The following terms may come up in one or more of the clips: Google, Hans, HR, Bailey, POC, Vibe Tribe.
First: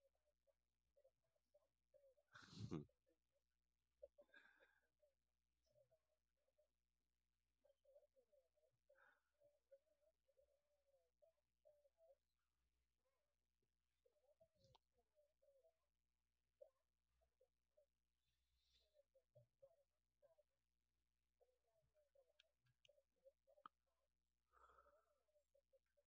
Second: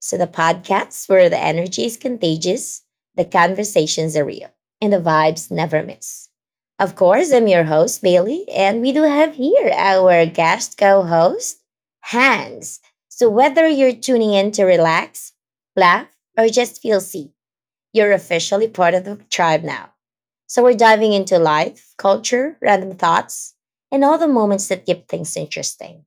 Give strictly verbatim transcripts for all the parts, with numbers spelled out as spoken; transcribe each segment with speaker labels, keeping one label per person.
Speaker 1: So, the podcast where the energy is contagious, the conversations are real, and the vibes never miss. Of course, I'm your host, Bailey, and we do have here our guest co host, Hans. So, whether you're tuning in to relax, laugh, or just feel seen, you're officially part of the tribe now. So we're diving into life, culture, random thoughts, and all the moments that keep things interesting.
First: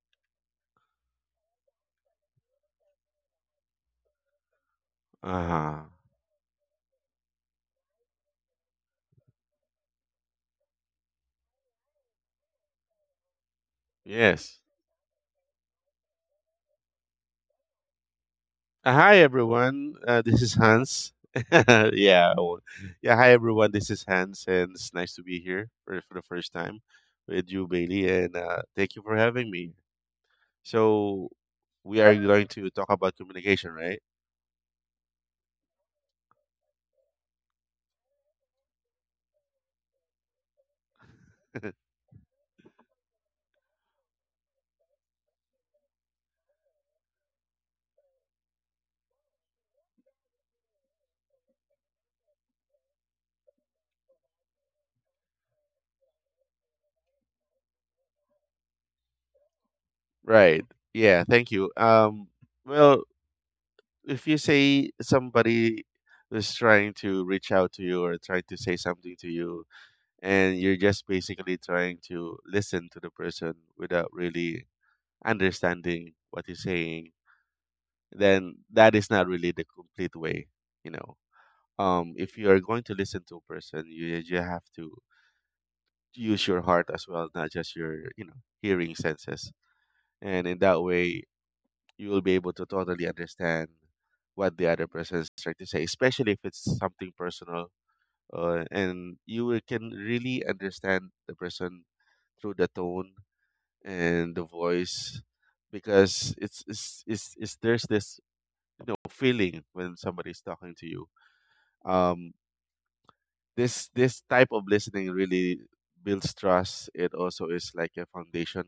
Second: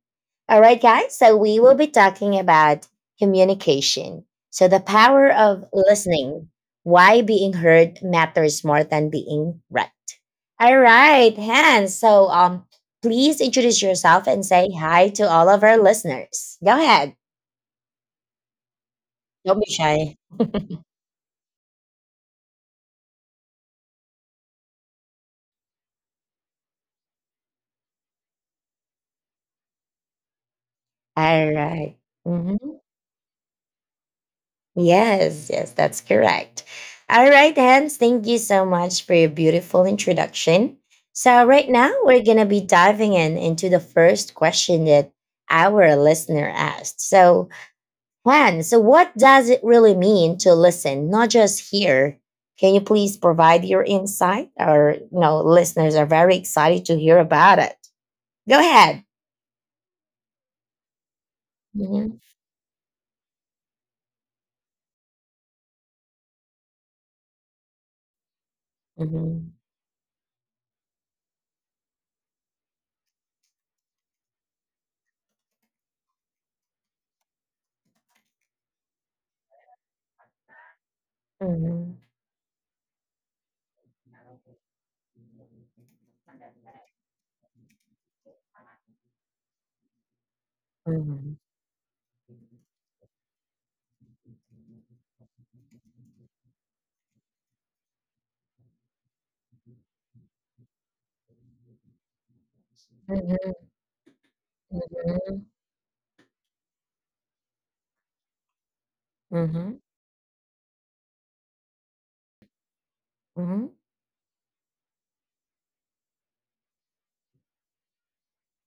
Speaker 1: All right, guys, so we will be talking about communication. So the power of
Speaker 2: Uh-huh.
Speaker 1: listening, why being heard matters more than being read. All right, Hans. So um please introduce yourself and
Speaker 2: Yes.
Speaker 1: say hi to all of our listeners. Go ahead.
Speaker 2: Uh, hi
Speaker 1: Don't be
Speaker 2: everyone.
Speaker 1: shy.
Speaker 2: Uh, this is Hans. yeah. I won't- Yeah. Hi everyone. This is Hans, and it's nice to be here for, for the first time with you, Bailey, and uh, thank you for having me. So
Speaker 1: All right.
Speaker 2: we are going to
Speaker 1: Mhm.
Speaker 2: talk about communication, right?
Speaker 1: Yes, yes, that's correct. All right, Hans, thank you so much for your beautiful introduction. So, right now, we're going to be diving in into the first question that our listener asked. So, Juan, so what does it really mean to listen, not just hear? Can you please provide your insight? Our you know, listeners are very excited to hear about it. Go ahead.
Speaker 2: Right. Yeah. Thank you.
Speaker 1: Mhm,
Speaker 2: Um. Well, if you say somebody is trying to reach out to you or trying to say something to
Speaker 1: mhm,
Speaker 2: you, and you're just basically trying to listen to the person without really understanding what he's saying, then that is not really the complete way, you know.
Speaker 1: mhm,
Speaker 2: Um, if you are going to listen to a person, you you have to use your heart as well, not just your you know hearing senses, and in that way
Speaker 1: mhm,
Speaker 2: you will be able to totally understand what the other person is trying to say, especially if it's something personal, uh, and you will- can really understand the person through the tone
Speaker 1: mhm,
Speaker 2: and the voice,
Speaker 1: mhm,
Speaker 2: because it's it's, it's, it's there's this you know feeling
Speaker 1: mhm,
Speaker 2: when somebody's talking to you um
Speaker 1: mhm.
Speaker 2: this this type of listening really builds trust. It also is like a foundation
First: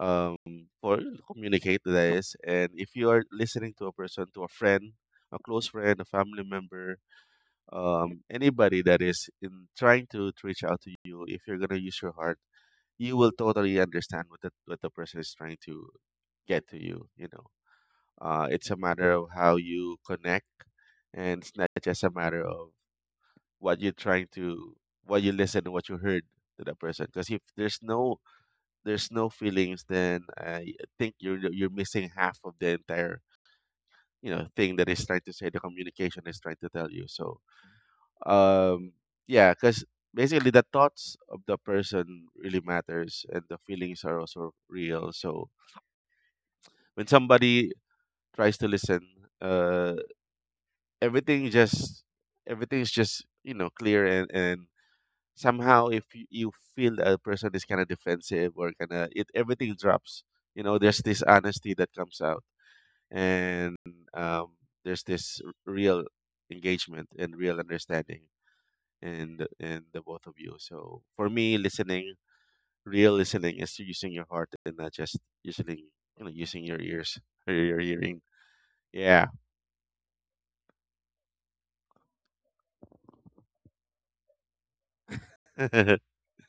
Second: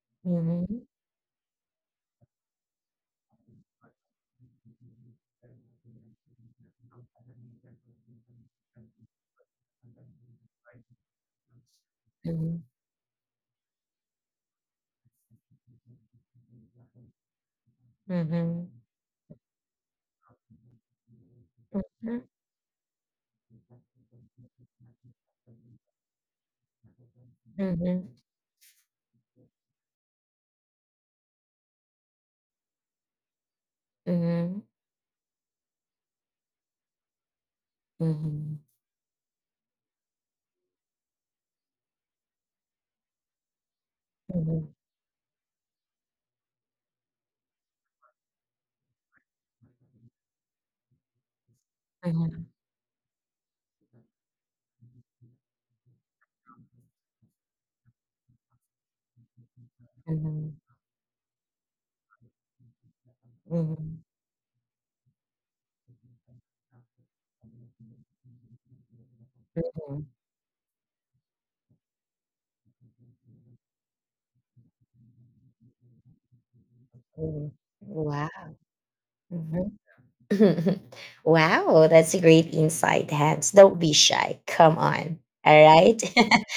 Speaker 2: um
Speaker 1: Mhm,
Speaker 2: for you to communicate. That is, and if you are listening to a person, to a friend, a close friend, a family member, um, anybody that is in trying to, reach out to you, if you're gonna use your heart,
Speaker 1: mhm,
Speaker 2: you will totally understand what the what the person is trying to get to you. You know, uh,
Speaker 1: mhm,
Speaker 2: it's a matter of how you connect, and it's not just a
Speaker 1: mhm,
Speaker 2: matter of what you're trying to, what you listen and what you heard to that person. Because if
Speaker 1: mhm,
Speaker 2: there's
Speaker 1: mhm,
Speaker 2: no there's no feelings, then I think you're you're missing half of the entire you know
Speaker 1: mhm,
Speaker 2: thing that is trying to say, the communication is trying to tell you. So
Speaker 1: mhm,
Speaker 2: um yeah, because basically the thoughts of the person really matters and the feelings are also
Speaker 1: mhm,
Speaker 2: real, so when somebody tries to listen, uh everything just
Speaker 1: mhm,
Speaker 2: everything's just you know clear, and and somehow if you, you feel that a person is kind of defensive or kind of it, everything drops.
Speaker 1: mhm,
Speaker 2: you know there's this honesty that comes out, and
Speaker 1: mhm,
Speaker 2: um there's this r- real engagement and real understanding and and the
Speaker 1: mhm.
Speaker 2: both of you. So for me, listening, real listening is using your heart and not just using you know using your ears or your hearing.
Speaker 1: Wow.
Speaker 2: Yeah.
Speaker 1: Wow, that's a great insight, Hans. Don't be shy. Come on. All right.
Speaker 2: okay.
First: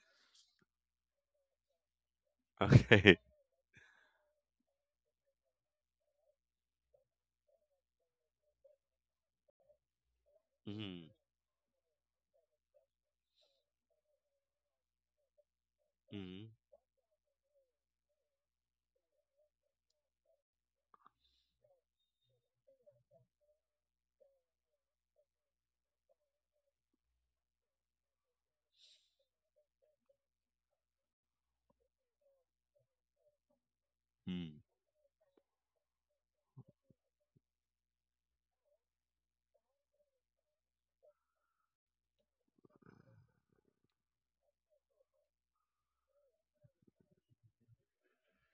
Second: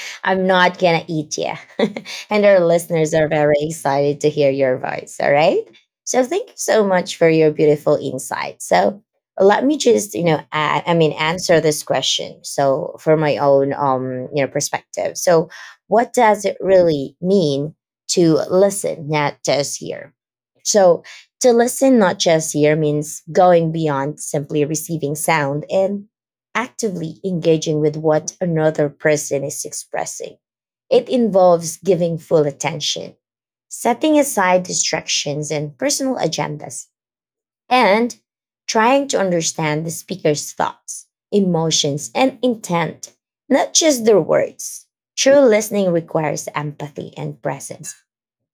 Speaker 1: I'm not going to eat you. And our listeners are very excited to hear your voice. All right. So thank you so much for your beautiful insight. So let me just, you know, a- I
Speaker 2: Mm-hmm.
Speaker 1: mean, answer this question. So for my own, um, you know, perspective. So what does
Speaker 2: Mm-hmm.
Speaker 1: it really mean to listen, not just hear? So to listen, not just hear, means going beyond simply receiving sound and actively engaging with what another person is expressing. It involves giving full attention, setting
Speaker 2: Mm-hmm.
Speaker 1: aside distractions and personal agendas, and trying to understand the speaker's thoughts, emotions, and intent, not just their words. True listening requires empathy and presence,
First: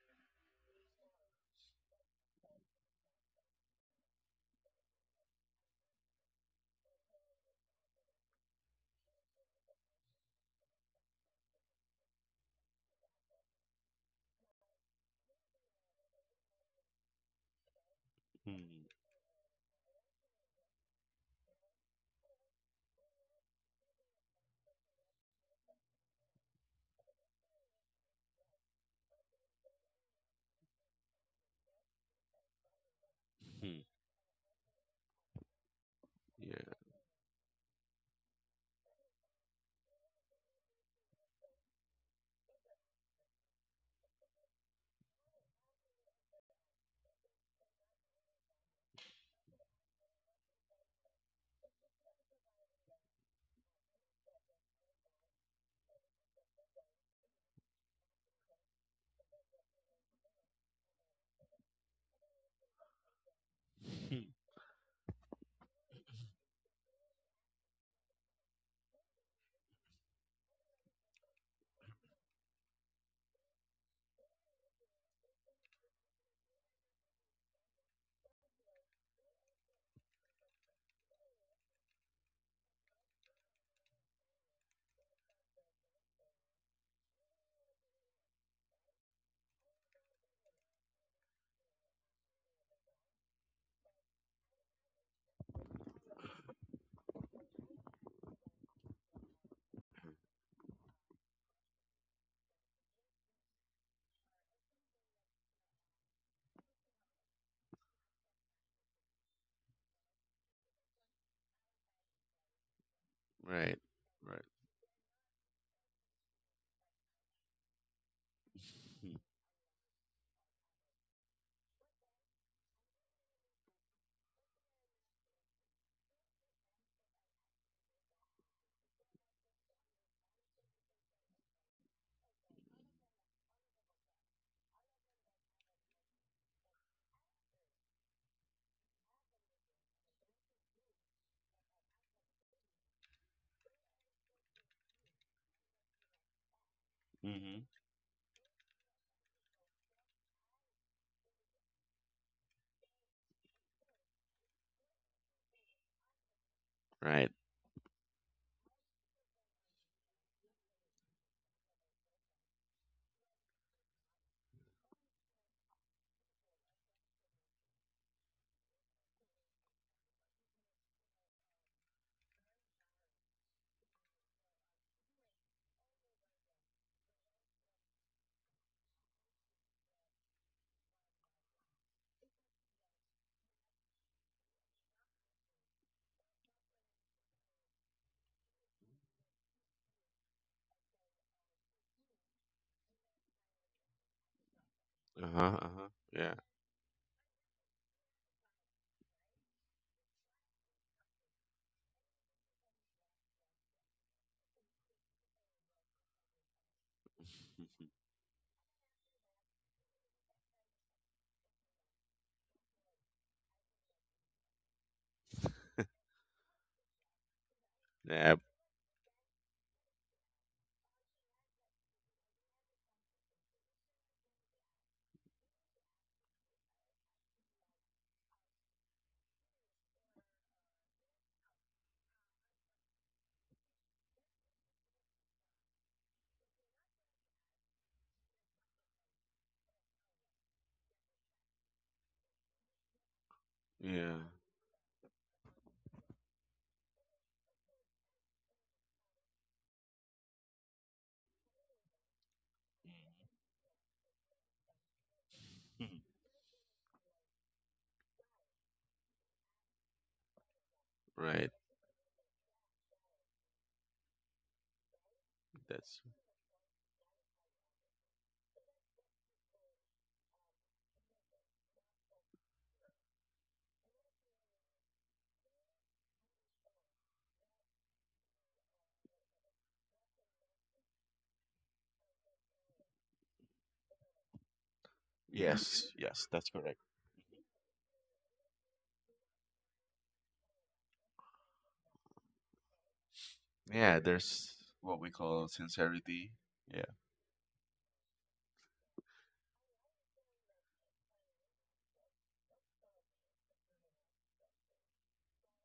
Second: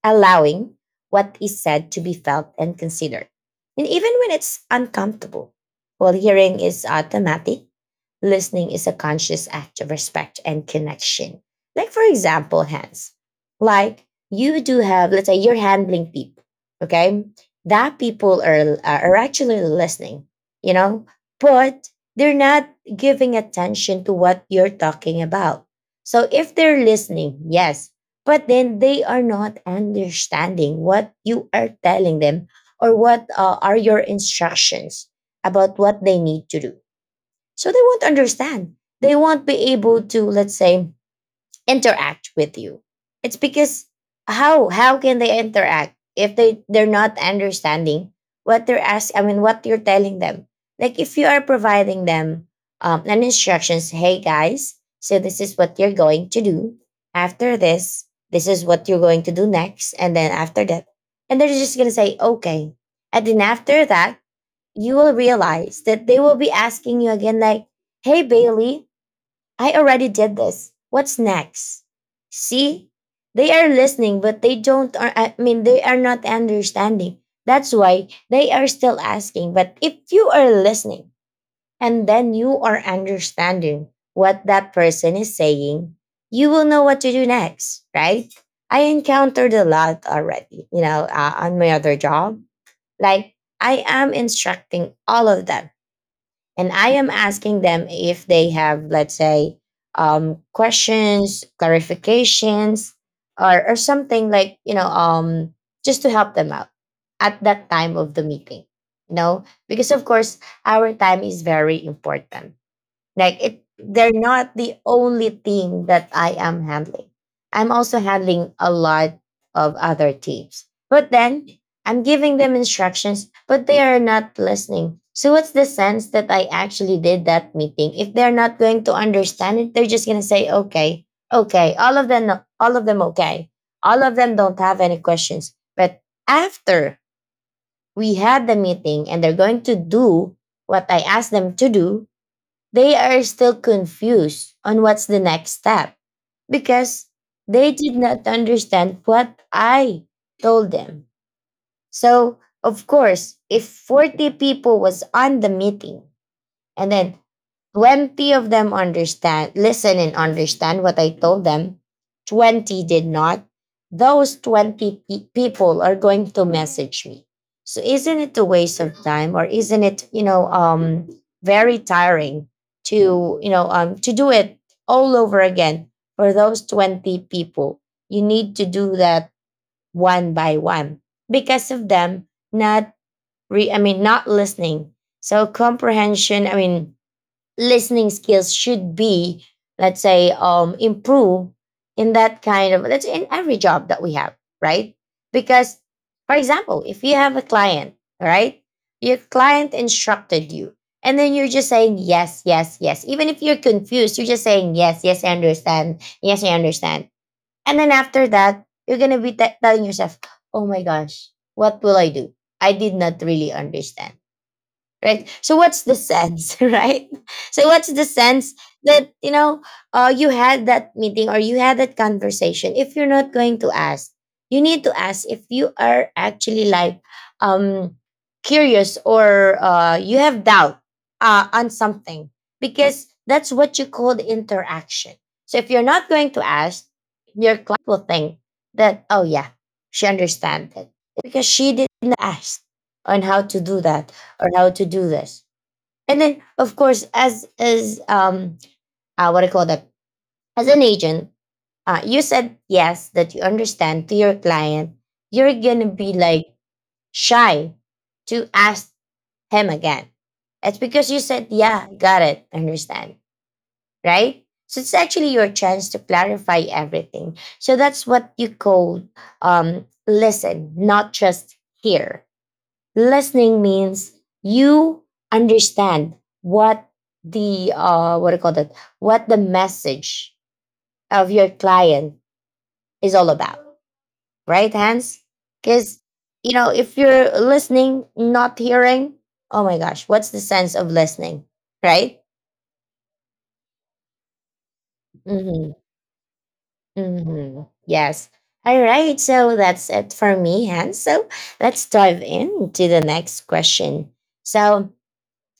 Speaker 1: allowing what is said to be felt and considered. And even when it's uncomfortable, while hearing is automatic, listening is a conscious act of respect and connection. Like, for example, hands. Like, you do have, let's say, you're handling people, okay? That people are, are actually listening, you know, but they're not giving attention to what you're talking about. So, if they're listening, yes, but then they are not understanding what you are telling them, or what uh, are
Speaker 2: Mm-hmm.
Speaker 1: your instructions about what they need
Speaker 2: Yeah.
Speaker 1: to do, so they won't understand, they won't be able to, let's say, interact with you. It's because how how can they interact if they they're not understanding what they're asking? I mean, what you're telling them. Like, if you are providing them um, an instructions, hey guys, so this is what you're going to do. After this, this is what you're going to do next, and then after that, and they're just gonna say okay, and then after that,
Speaker 2: Mhm.
Speaker 1: you will realize that they will be asking you again, like, hey Bailey, I already did this. What's next? See, they are listening, but they don't. Are, I mean, they are not understanding. That's why they are still asking. But if you are listening and then you are understanding what that person is saying, you will know what to do next, right? I encountered a lot already, you know, uh, on my other job. Like, I am instructing all of them and I am asking them if they have, let's say, um, questions, clarifications, or or something like you know, um, just to help them out at that time of the meeting. You know, because of course our time is very important, like it,
Speaker 2: Right.
Speaker 1: they're
Speaker 2: Right.
Speaker 1: not the only thing that I am handling. I'm also handling a
Speaker 2: Mm-hmm.
Speaker 1: lot of other teams, but then I'm giving them instructions but they are not listening. So what's the sense that I actually did that meeting if they're not going to understand it? They're just going to say okay. Okay, all of them. All of them, okay. All of them don't have any questions, but after we had the meeting and they're going to do what I asked them to do, they are still confused on what's the next step because
Speaker 2: Mm-hmm.
Speaker 1: they did not understand what I told them. So, of course, if forty people was on the meeting and then
Speaker 2: Right.
Speaker 1: twenty of them understand, listen and understand what I told them. twenty did not. Those twenty pe- people are going to message me. So isn't it a waste of time, or isn't it, you know, um very tiring to, you know, um to do it all over again for those twenty people? You need to do that one by one because of them not re- I mean not listening. So comprehension, I mean listening skills should be, let's say, um, improved in that kind of, let's say, in every job that we have, right?
Speaker 2: Uh huh. Uh
Speaker 1: Because,
Speaker 2: huh. Yeah.
Speaker 1: for example, if you have a client, all right, your client instructed you, and then you're just saying yes, yes, yes. Even if you're confused, you're just saying yes, yes, I understand, yes, I understand. And
Speaker 2: Mhm.
Speaker 1: then after that, you're gonna be te- telling yourself, "Oh my gosh, what will I do? I did not really understand." Right? So what's the sense, right? So what's the
Speaker 2: Yeah.
Speaker 1: sense that you know uh, you had that meeting or you had that conversation if you're not going to ask? You need to ask if you are actually like um, curious or uh, you have doubt uh, on something, because that's what you call interaction. So if you're not going to ask, your client will think that oh yeah, she understands it because she didn't ask on how to do that
Speaker 2: Yeah.
Speaker 1: or how to do this. And then, of course, as as um, uh, what I call that, as an agent, uh, you said yes that you understand to your client. You're gonna be like shy to ask him again. That's because you
Speaker 2: Right.
Speaker 1: said, "Yeah, got it, understand," right? So it's actually your chance
Speaker 2: That's
Speaker 1: to clarify everything. So that's what you call um, listen, not just hear. Listening means you understand what the uh what do you call that? What the message of your client is all about, right, Hans?
Speaker 2: yes.
Speaker 1: Because
Speaker 2: Yes. That's
Speaker 1: you know
Speaker 2: correct.
Speaker 1: if you're listening, not hearing, oh my gosh, what's the sense of listening, right?
Speaker 2: Yeah. There's what we call
Speaker 1: Mm-hmm.
Speaker 2: sincerity. Yeah.
Speaker 1: Mm-hmm. Yes. All right. So that's it for me, Hans. So let's dive into the next question. So,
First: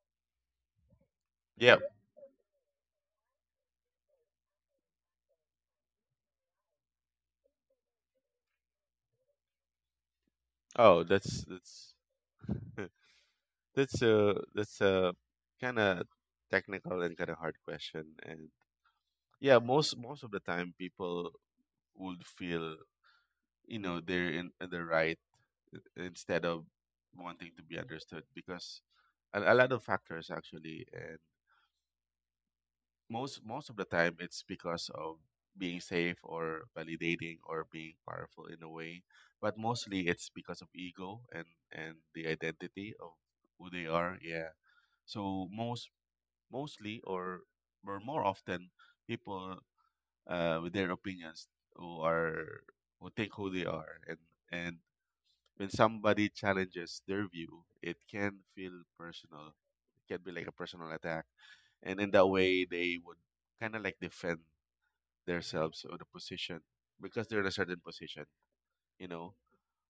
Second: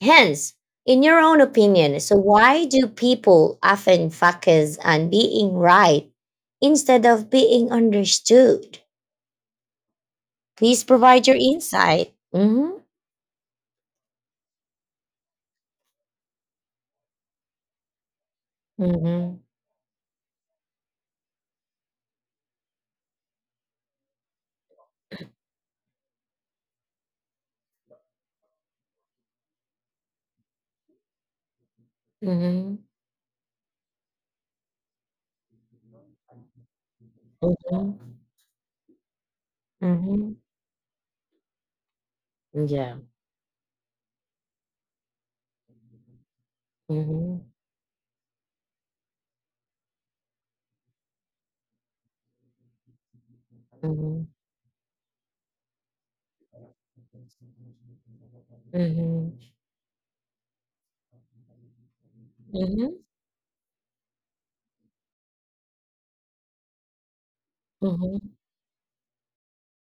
Speaker 1: Hence, in your own
Speaker 2: Yeah.
Speaker 1: opinion, so why do people often focus on being right instead of being understood? Please
Speaker 2: Oh,
Speaker 1: provide your
Speaker 2: that's that's
Speaker 1: insight. Mm-hmm.
Speaker 2: that's a that's a kind of technical and kind of hard question. And
Speaker 1: Mm-hmm.
Speaker 2: yeah, most most of the time people would feel, you know they're in, in the right instead of wanting to be understood, because a, a lot of factors actually, and most most of the time it's because of being safe or validating or
Speaker 1: Mm-hmm.
Speaker 2: being
Speaker 1: Mm-hmm.
Speaker 2: powerful in a way, but mostly it's
Speaker 1: Mm-hmm.
Speaker 2: because of ego and and the identity
Speaker 1: Yeah.
Speaker 2: of who they are. Yeah. So most mostly or
Speaker 1: Mm-hmm.
Speaker 2: or more often, people, uh, with their opinions, who are who think who they are, and
Speaker 1: Mm-hmm.
Speaker 2: and when somebody challenges their view it can feel
Speaker 1: Mm-hmm.
Speaker 2: personal. It can be like a personal attack. And in that way
Speaker 1: Mm-hmm.
Speaker 2: they would kinda like defend themselves or the position, because they're in a certain position,
Speaker 1: Mm-hmm.
Speaker 2: you know.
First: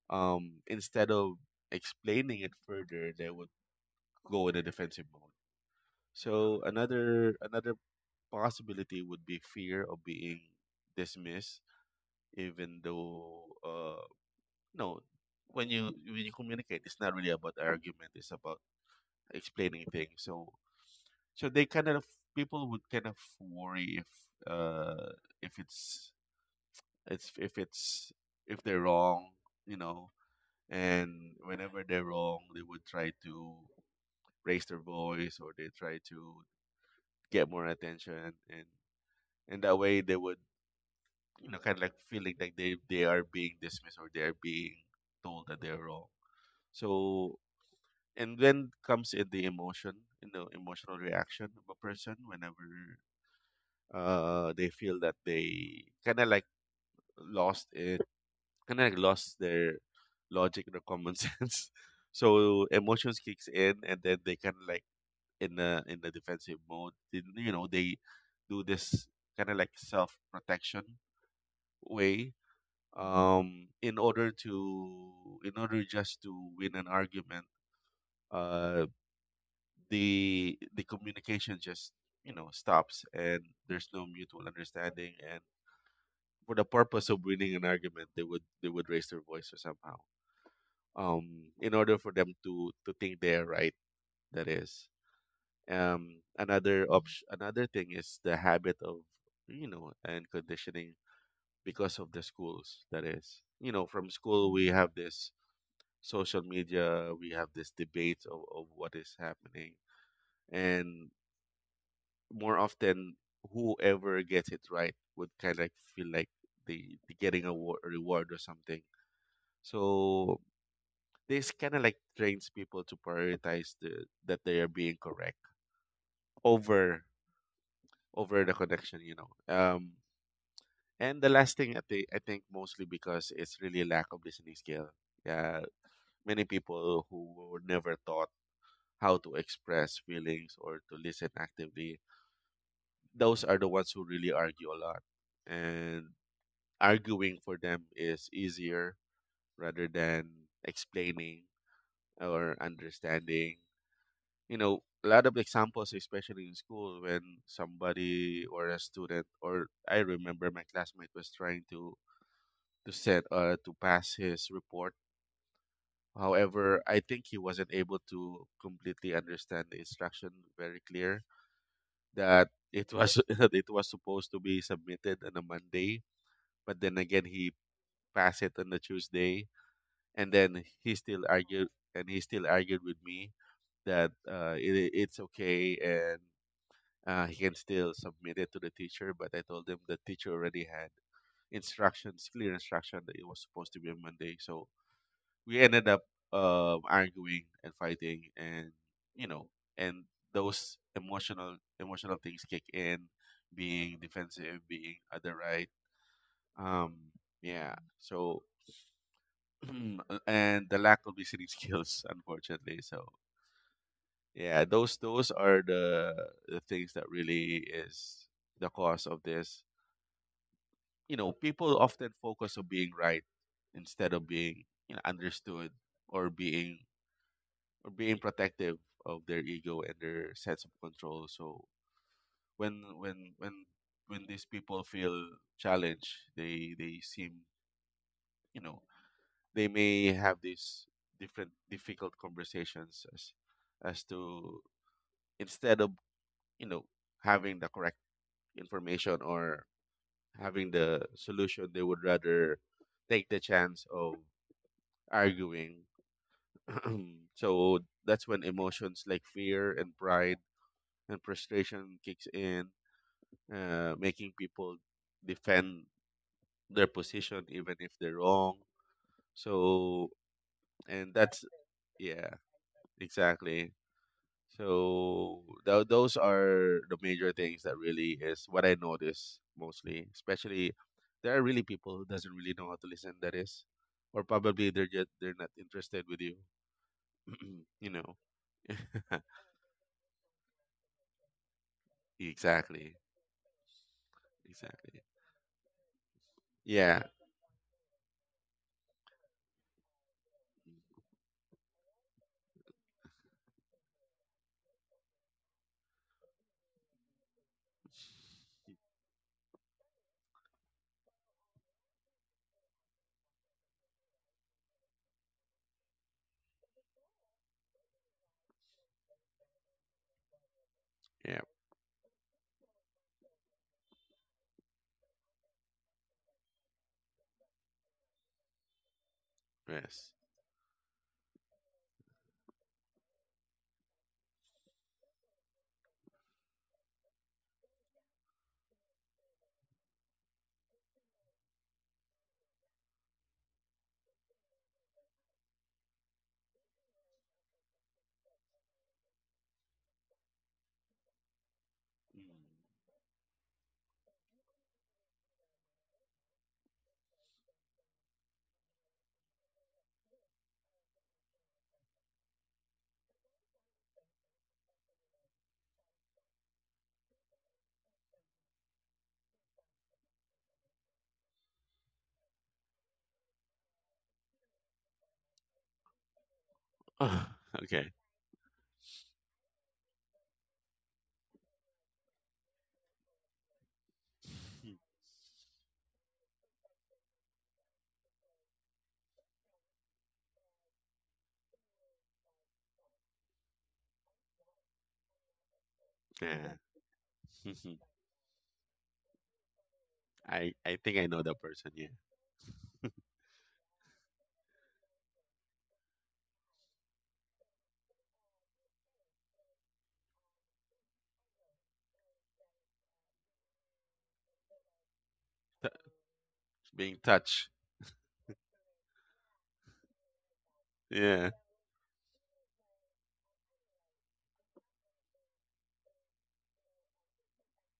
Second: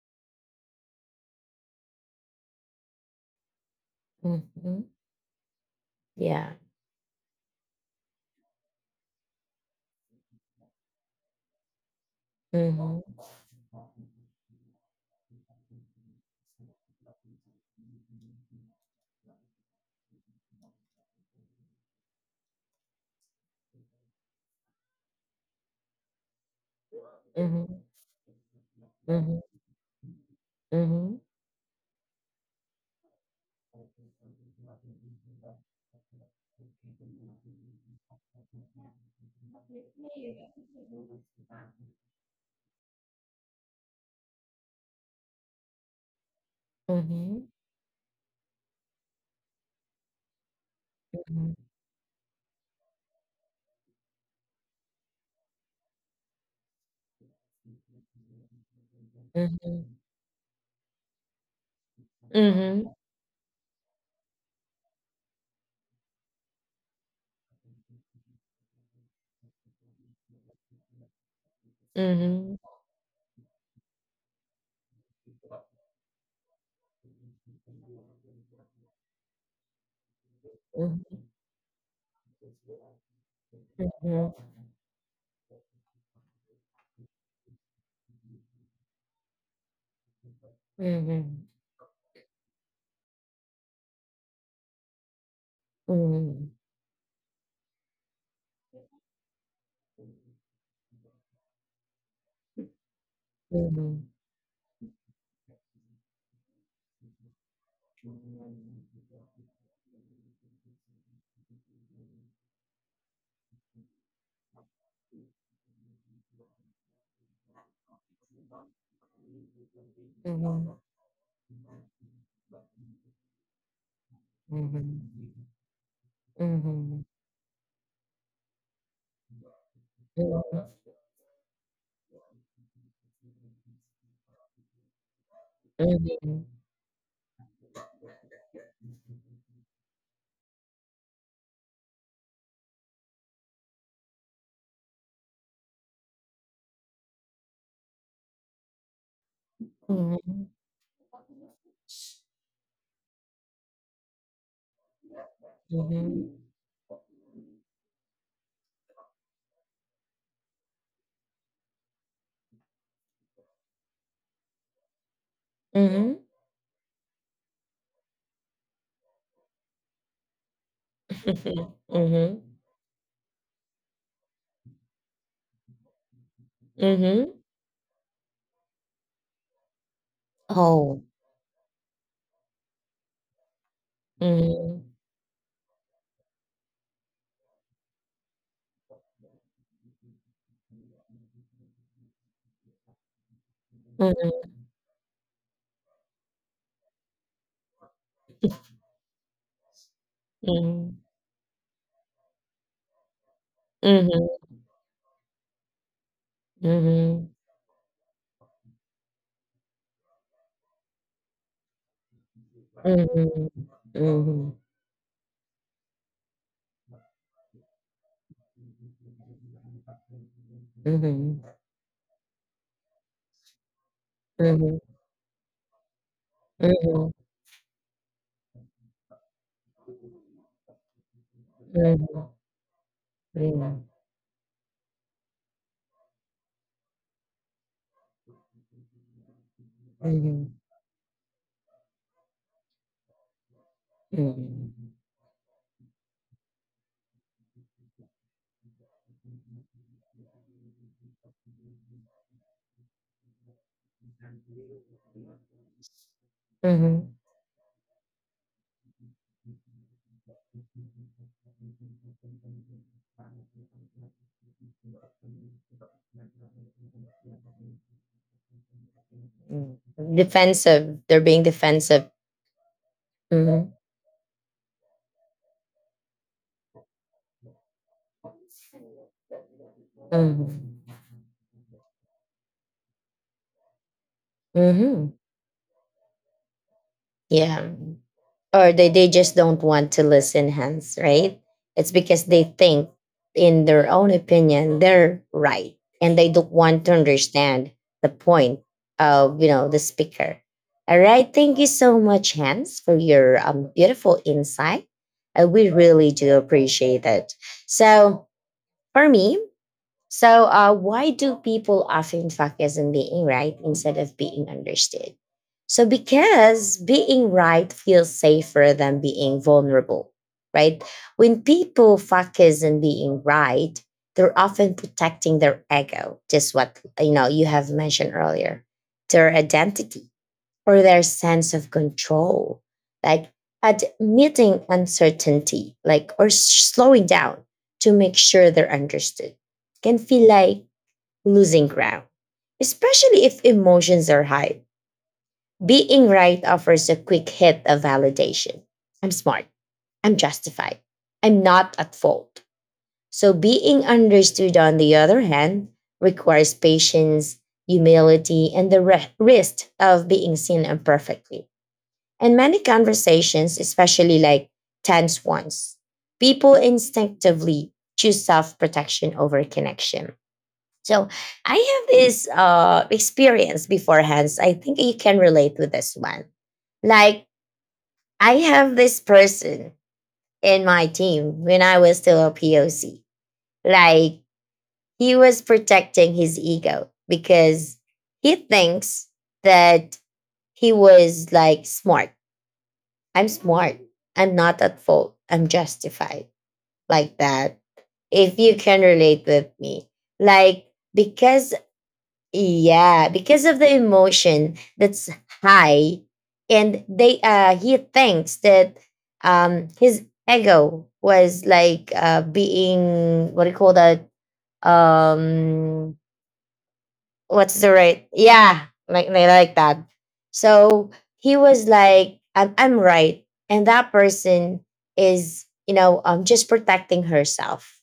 Speaker 2: Um instead of explaining it further they would go in a
Speaker 1: Mm-hmm.
Speaker 2: defensive mode.
Speaker 1: Yeah.
Speaker 2: So another another possibility would be fear of being dismissed, even
Speaker 1: Mm-hmm.
Speaker 2: though uh no, when you when you communicate, it's not really about argument; it's about explaining things. So so they kind of people would kind of worry, if uh if it's it's if
Speaker 1: Mm-hmm.
Speaker 2: it's if they're wrong, you know,
Speaker 1: Mm-hmm.
Speaker 2: and whenever they're wrong, they would try to raise their voice or they try to get more attention, and in that way they would, you know kind of like feeling like they they are being dismissed or they are being told that they're wrong. So,
Speaker 1: Mm-hmm.
Speaker 2: and then comes in the emotion, you know emotional
Speaker 1: Mm-hmm.
Speaker 2: reaction of a person, whenever uh they feel that they kind of like lost it, kind of like lost
Speaker 1: Mm-hmm. Mm-hmm.
Speaker 2: their logic or common sense. So
Speaker 1: Mm-hmm.
Speaker 2: emotions kicks in, and then they kind of like, in the in the defensive mode they, you know they do this kind of like self protection
Speaker 1: Mm-hmm.
Speaker 2: way,
Speaker 1: Mm-hmm.
Speaker 2: um, in order to in order just to win an argument. uh, the the communication just you know stops and there's no
Speaker 1: Mm-hmm.
Speaker 2: mutual understanding, and for the purpose of winning an argument they would they would raise their voice, or somehow,
Speaker 1: Mm-hmm.
Speaker 2: um, in order for them to to think they're right. That is, um,
Speaker 1: Mhm.
Speaker 2: another option another thing is the habit of, you know and conditioning, because of the schools, that is, you know
Speaker 1: Mhm.
Speaker 2: from school we have this social media, we have this debate of, of what is happening. And more often, whoever gets it right would kind of like feel like they, they getting a wa- reward or something. So
Speaker 1: Mhm.
Speaker 2: this kind of like trains people to prioritize the, that they are being correct
Speaker 1: Mhm. Mhm.
Speaker 2: over over the connection, you know. Um, and the last thing, I think I think mostly because it's really lack of listening skill. Yeah,
Speaker 1: Mhm.
Speaker 2: many people who were never taught how to express feelings or to listen actively, those are the ones who really argue a lot. And arguing for them is easier rather than
Speaker 1: Mhm.
Speaker 2: explaining or understanding. You know, a lot of examples,
Speaker 1: Mhm.
Speaker 2: especially in school, when somebody or a student, or I remember my classmate was trying to to set uh, to pass his report.
Speaker 1: Mhm.
Speaker 2: However, I think he wasn't able to completely understand the instruction very clear,
Speaker 1: Mhm. Mhm.
Speaker 2: that it was that it was supposed to be submitted on a Monday, but then again
Speaker 1: Mhm.
Speaker 2: he passed it on the Tuesday, and then he
Speaker 1: Oh.
Speaker 2: still argued and he still argued with me that, uh,
Speaker 1: Mhm.
Speaker 2: it, it's okay, and uh, he can still submit it to the teacher. But I told him the teacher already had instructions, clear instruction that it was supposed to be on Monday, so we ended up, um, arguing and fighting, and you know, and those
Speaker 1: Mhm.
Speaker 2: emotional emotional things kick in, being
Speaker 1: Mhm.
Speaker 2: defensive, being other right. Um,
Speaker 1: Mhm.
Speaker 2: yeah. So uh, and the lack of listening skills, unfortunately. So
Speaker 1: Mhm. Mhm.
Speaker 2: yeah, those those are the the things that really is the cause of this. You know,
Speaker 1: Mhm.
Speaker 2: people often focus on being right instead of being,
Speaker 1: Mhm.
Speaker 2: you know understood, or being
Speaker 1: Mhm.
Speaker 2: or being protective of their ego and their sense of control. So
Speaker 1: Mhm.
Speaker 2: when when
Speaker 1: Mhm.
Speaker 2: when
Speaker 1: Mhm.
Speaker 2: when these people feel challenged, they they seem, you know they may have
Speaker 1: Mhm.
Speaker 2: these different difficult conversations as as to,
Speaker 1: Mhm.
Speaker 2: instead of, you know having the correct information or having the solution, they would rather take the chance of arguing.
Speaker 1: Mhm.
Speaker 2: So that's when emotions like fear and pride and frustration kicks in, uh, making people defend their position even if they're wrong.
Speaker 1: Mhm.
Speaker 2: So,
Speaker 1: Defensive.
Speaker 2: and
Speaker 1: They're being
Speaker 2: that's,
Speaker 1: defensive.
Speaker 2: yeah,
Speaker 1: Mhm.
Speaker 2: exactly. So, th- those are the major things that really is what I notice mostly,
Speaker 1: Mhm.
Speaker 2: especially there are really people who doesn't really know how to listen, that is, or probably they're
Speaker 1: Mhm.
Speaker 2: just they're not interested with you.
Speaker 1: Yeah.
Speaker 2: you know
Speaker 1: Or they, they just don't want to listen, Hans, right? It's because they think,
Speaker 2: exactly,
Speaker 1: in their own opinion,
Speaker 2: exactly,
Speaker 1: they're right. And they don't want to
Speaker 2: yeah,
Speaker 1: understand the point of, you know, the speaker. All right. Thank you so much, Hans, for your um, beautiful insight. Uh, we really do appreciate it. So for me, so, uh, why do people often focus on being right instead of being understood? So, because being right feels safer than being vulnerable, right? When
Speaker 2: yeah,
Speaker 1: people focus on being right, they're often protecting their ego, just what you know you have mentioned earlier, their identity
Speaker 2: yes.
Speaker 1: or their sense of control. Like admitting uncertainty, like or s- slowing down to make sure they're understood can feel like losing ground, especially if emotions are high. Being right offers a quick hit of validation. I'm smart. I'm justified. I'm not at fault.
Speaker 2: Mm.
Speaker 1: So, being understood, on the other hand, requires patience, humility, and the re- risk of being seen imperfectly, and many conversations, especially like tense ones, people instinctively choose self protection over connection. So I have this uh, experience beforehand. I think you can relate with this one. Like,
Speaker 2: Oh, okay.
Speaker 1: I have this person in my team when I was still a P O C. Like,
Speaker 2: Hmm.
Speaker 1: he was protecting his ego because he thinks that he was like smart. I'm smart. I'm not at fault. I'm justified.
Speaker 2: Yeah.
Speaker 1: Like that.
Speaker 2: Mhm.
Speaker 1: If you can relate with me.
Speaker 2: I
Speaker 1: Like,
Speaker 2: I think I know that
Speaker 1: because,
Speaker 2: person. Yeah.
Speaker 1: yeah, because of the emotion that's high, and they, uh, he thinks that um, his ego was like uh, being, what do you call that? Um,
Speaker 2: Be in touch.
Speaker 1: what's the right, yeah, like like like that. So
Speaker 2: Yeah.
Speaker 1: he was like i'm, I'm right, and that person is you know um just protecting herself,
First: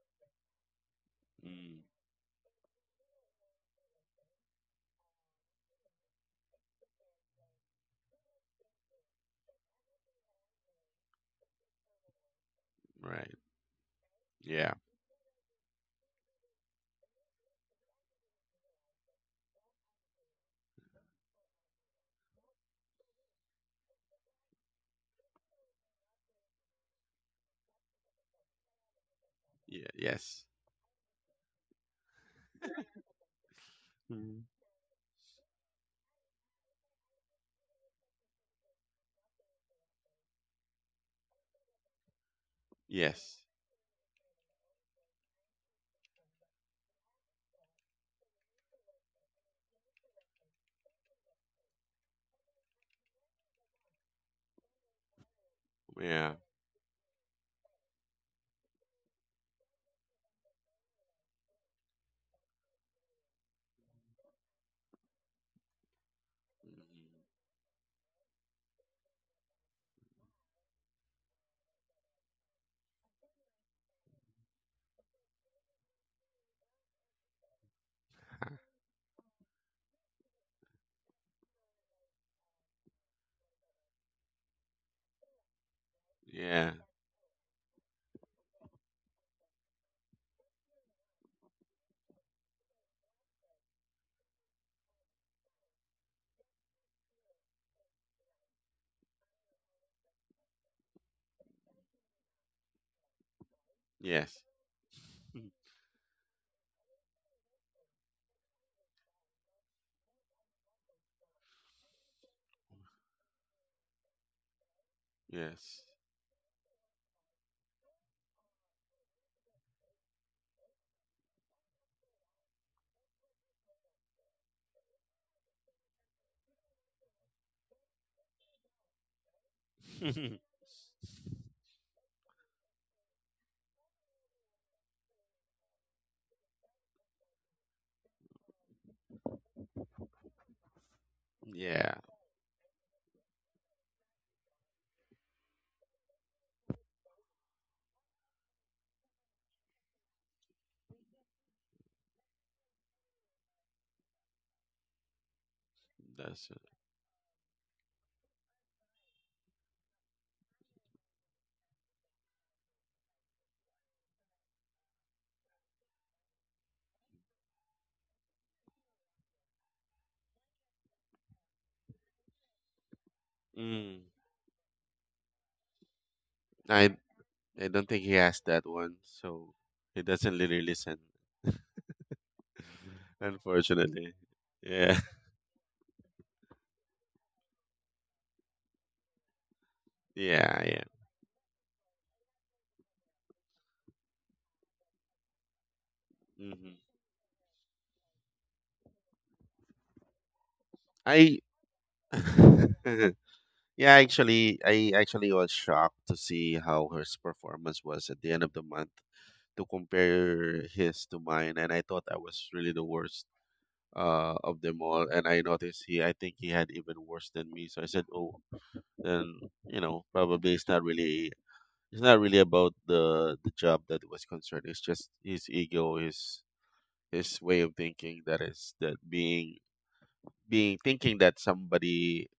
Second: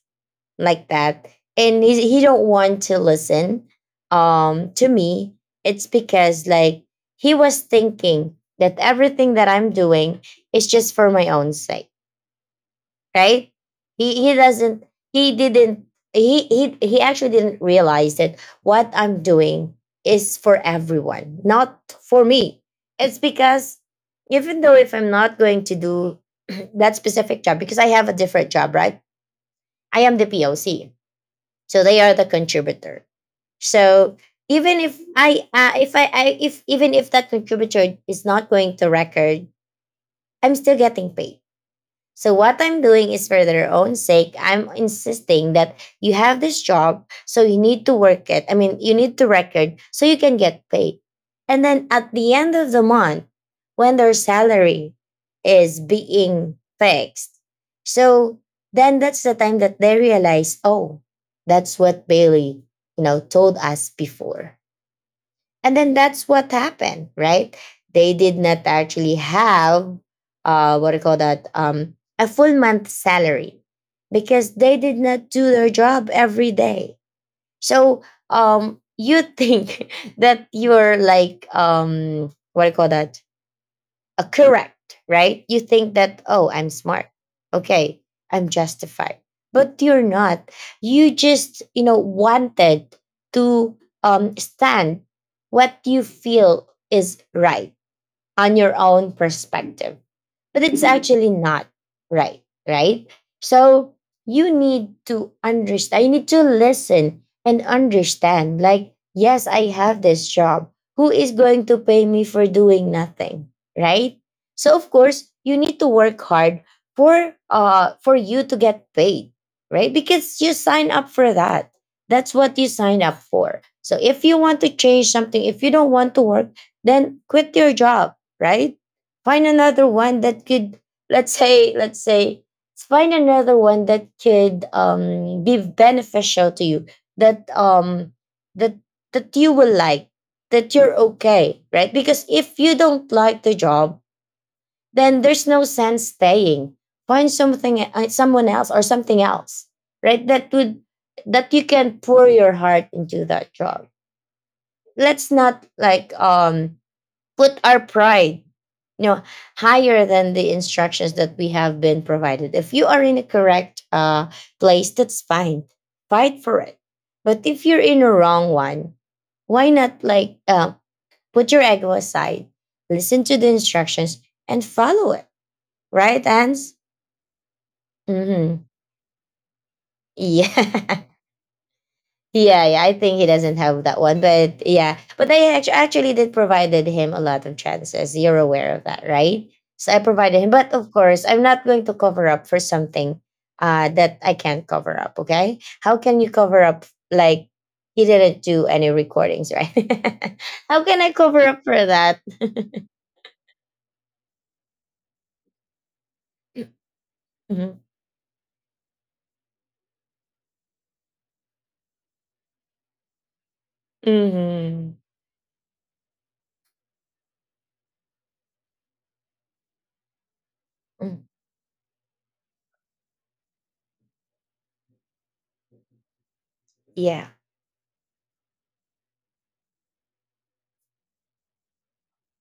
Speaker 1: like that.
Speaker 2: Mm,
Speaker 1: And he, he don't want to listen um to me. It's because, like, he was thinking that everything that I'm doing is just for my own sake,
Speaker 2: right.
Speaker 1: right? He he
Speaker 2: Yeah.
Speaker 1: doesn't he didn't he he he actually didn't realize that what I'm doing is for everyone, not for me. It's because even though if I'm not going to do that specific job because I have a different job, right?
Speaker 2: Yeah.
Speaker 1: I am the
Speaker 2: Yes.
Speaker 1: P O C, so they are the contributor. So
Speaker 2: Mm.
Speaker 1: even if I uh, if I, I if even if that contributor is not going to record, I'm still getting paid, so what I'm doing is
Speaker 2: Yes.
Speaker 1: for their own sake. I'm insisting that you have this job, so you need to work it. I mean, you need to record so you can get paid. And then at the end of the month, when their salary is
Speaker 2: Yeah.
Speaker 1: being fixed, so then that's the time that they realize, oh, that's what Bailey, you know, told us before. And then that's what happened,
Speaker 2: Mm,
Speaker 1: right? They did not actually have uh what do you call that? Um a full month salary, because they did not do their job every day. So um you think that you're like um what do you call that, uh, correct, right? You think that, oh, I'm
Speaker 2: yeah.
Speaker 1: smart. Okay, I'm justified. But you're not. You just, you know, wanted to um, stand what you feel is right on your own perspective. But it's actually not right, right? So
Speaker 2: Yes.
Speaker 1: you need to
Speaker 2: Mm,
Speaker 1: understand, you need to listen and understand, like, yes, I have this job. Who is going to pay me for doing nothing, right? So of course, you need
Speaker 2: yes.
Speaker 1: to work hard for uh for you to get paid, right? Because you sign up for that. That's what you sign up for. So if you want to change something, if you don't want to work, then quit your job, right? Find another one that could, let's say, let's say, find another one that could um, be beneficial to you. That um, that that you will like, that you're okay, right?
Speaker 2: yeah.
Speaker 1: Because if you don't like the job, then there's no sense staying. Find something, uh, someone else, or something else, right? That would that you can pour your heart into that job. Let's not like
Speaker 2: That's it.
Speaker 1: um put our pride, you know higher than the instructions that we have been provided. If you are in a correct uh, place, that's fine, fight for it. But if you're in a wrong one, why not like, uh, put your ego aside, listen to the
Speaker 2: Mm.
Speaker 1: instructions and follow it, right? ans
Speaker 2: I I don't think he has
Speaker 1: Mm-hmm.
Speaker 2: that one, so he doesn't really listen.
Speaker 1: Yeah. Yeah, yeah, I think he doesn't have that
Speaker 2: Unfortunately.
Speaker 1: one, but yeah,
Speaker 2: Yeah.
Speaker 1: but I act- actually did provided him a lot of chances. You're aware of that, right? So I provided him,
Speaker 2: Yeah.
Speaker 1: but
Speaker 2: Yeah.
Speaker 1: of course, I'm not going to cover up for something, uh, that I can't cover up. Okay, how can you cover
Speaker 2: Hmm.
Speaker 1: up? Like, he didn't do any recordings, right? How can I
Speaker 2: I
Speaker 1: cover up for that?
Speaker 2: yeah, actually, I actually was shocked to see how his
Speaker 1: Hmm.
Speaker 2: performance was at the end of the month, to compare his to mine, and I thought I was really the worst uh of them
Speaker 1: Hmm.
Speaker 2: all. And I noticed he, I think he had even worse than me. So I said, oh, then, you know, probably it's not really, it's not really about the the job that was concerned. It's just his ego, his
Speaker 1: Yeah.
Speaker 2: his way of thinking, that is, that being being thinking that somebody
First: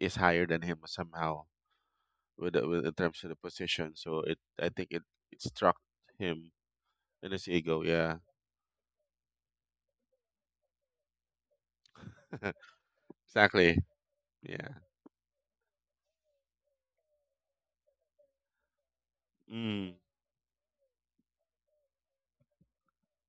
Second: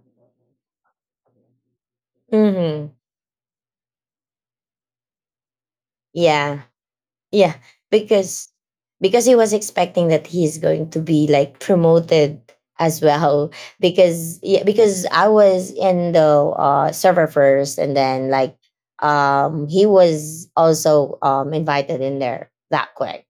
Speaker 2: is higher than him somehow, with, the- with,
Speaker 1: Hmm.
Speaker 2: in terms of the position. So it I think it, it struck him
Speaker 1: Yeah.
Speaker 2: in his
Speaker 1: Yeah,
Speaker 2: ego. Yeah,
Speaker 1: because because he was expecting that he's going to be like promoted as well.
Speaker 2: exactly.
Speaker 1: Because yeah,
Speaker 2: Yeah.
Speaker 1: because I was in the, uh, server first, and then like um he
Speaker 2: Mm,
Speaker 1: was also um invited in there that quick.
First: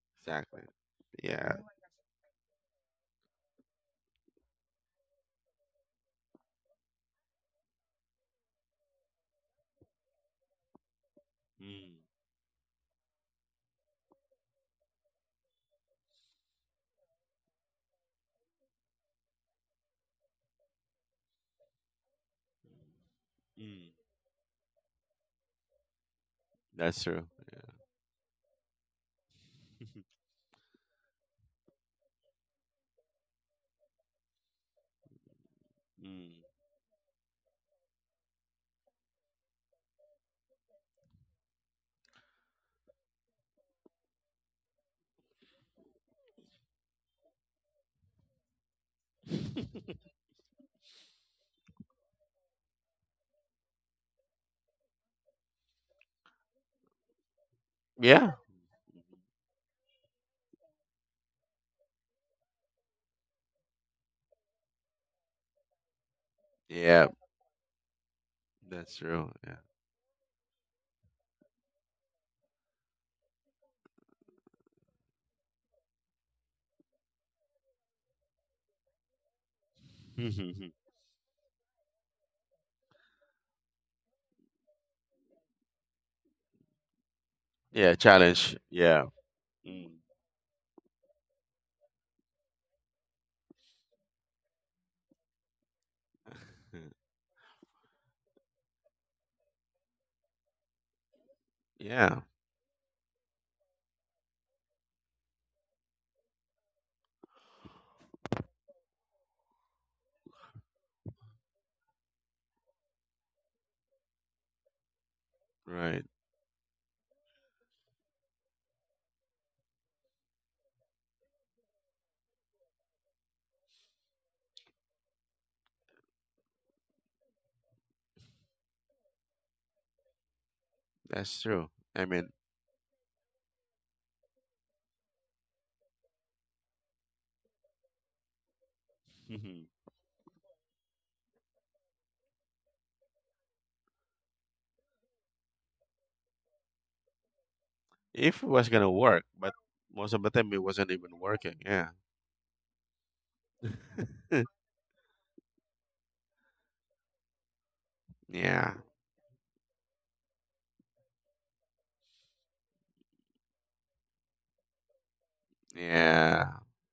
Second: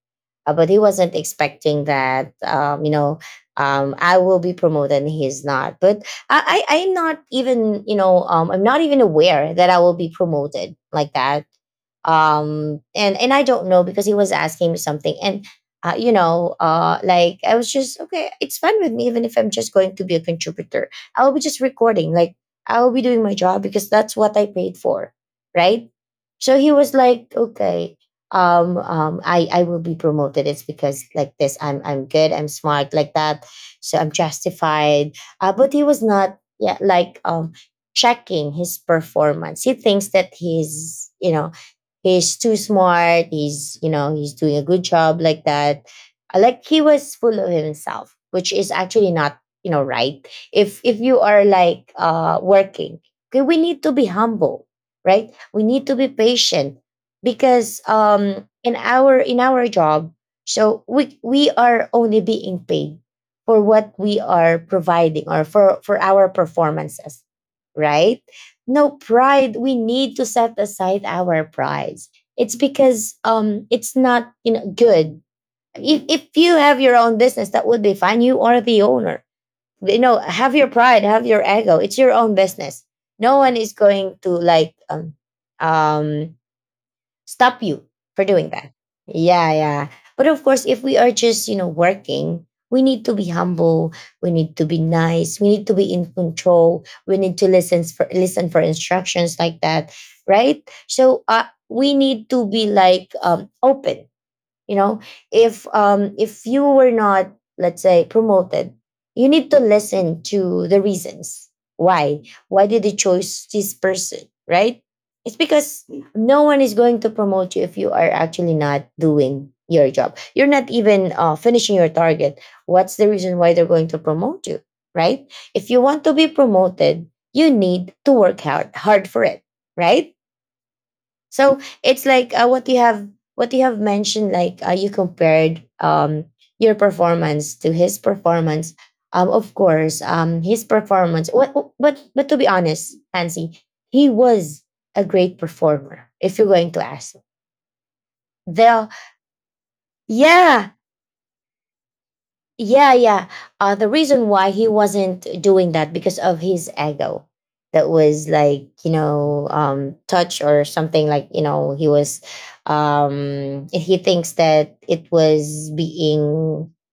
Speaker 1: Uh,
Speaker 2: exactly.
Speaker 1: but he wasn't
Speaker 2: Yeah.
Speaker 1: expecting that, um you know, um I will be promoted and he's not. But I, I I'm not even, you know um I'm not even aware that I will be promoted like that,
Speaker 2: Mm,
Speaker 1: um and and I don't know, because he was asking me something, and uh, you know, uh like I was just okay, it's fine with me even if I'm just going to be a contributor. I'll be just recording, like, I'll be doing my job because
Speaker 2: mm,
Speaker 1: that's what I paid for, right? So he was
Speaker 2: that's true.
Speaker 1: like, okay, um um i i will be promoted. It's because like this, i'm I'm good, I'm smart, like that, so I'm justified. Uh, but he was not,
Speaker 2: mm.
Speaker 1: yeah, like um checking his performance. He thinks that he's, you know he's too smart, he's, you know he's doing a good job like that. Uh, like, he was full of himself, which is actually not, you know right. If if you are like uh working, okay, we need to be humble, right? We need to be patient, because
Speaker 2: Yeah.
Speaker 1: um in our in our job, so we we are only being paid for what we are providing, or for for our
Speaker 2: Yeah.
Speaker 1: performances, right? No
Speaker 2: That's true.
Speaker 1: pride, we need to set aside our prides. It's because um it's not, you know good. If, if you have your own business, that would be fine, you are the owner, you know
Speaker 2: Yeah.
Speaker 1: have your pride, have your ego, it's your own business. No one is going to like um um stop you
Speaker 2: yeah.
Speaker 1: for doing
Speaker 2: Challenge.
Speaker 1: that.
Speaker 2: Yeah.
Speaker 1: Yeah, yeah.
Speaker 2: Mm.
Speaker 1: But of course, if we are just, you know, working, we need to be humble, we need to be nice, we need to be in control, we need to listen for listen for instructions like that, right? So, uh, we
Speaker 2: yeah.
Speaker 1: need to be like um open, you know if um if you were not, let's say, promoted, you need to listen to the reasons why. Why did you choose this person, right? It's because
Speaker 2: Right.
Speaker 1: no one is going to promote you if you are actually not doing your job, you're not even, uh, finishing your target. What's the reason why they're going to promote you, right? If you want to be promoted, you need to work hard hard for it, right?
Speaker 2: That's
Speaker 1: So
Speaker 2: true. I
Speaker 1: it's
Speaker 2: mean,
Speaker 1: like, uh, what you have, what you have mentioned, like, uh, you compared, um, your performance to his performance. Um, of course, um, his performance. What, but but to be honest, Nancy, he was a great performer. If you're going to ask,
Speaker 2: if it was
Speaker 1: the
Speaker 2: gonna work, but most of the time it
Speaker 1: yeah.
Speaker 2: wasn't even working. Yeah.
Speaker 1: Yeah, yeah. Uh, the reason why he wasn't doing that, because of his ego, that was like,
Speaker 2: yeah.
Speaker 1: you know, um, touch or something, like, you know, he was, um, he thinks that it was being,
Speaker 2: Yeah.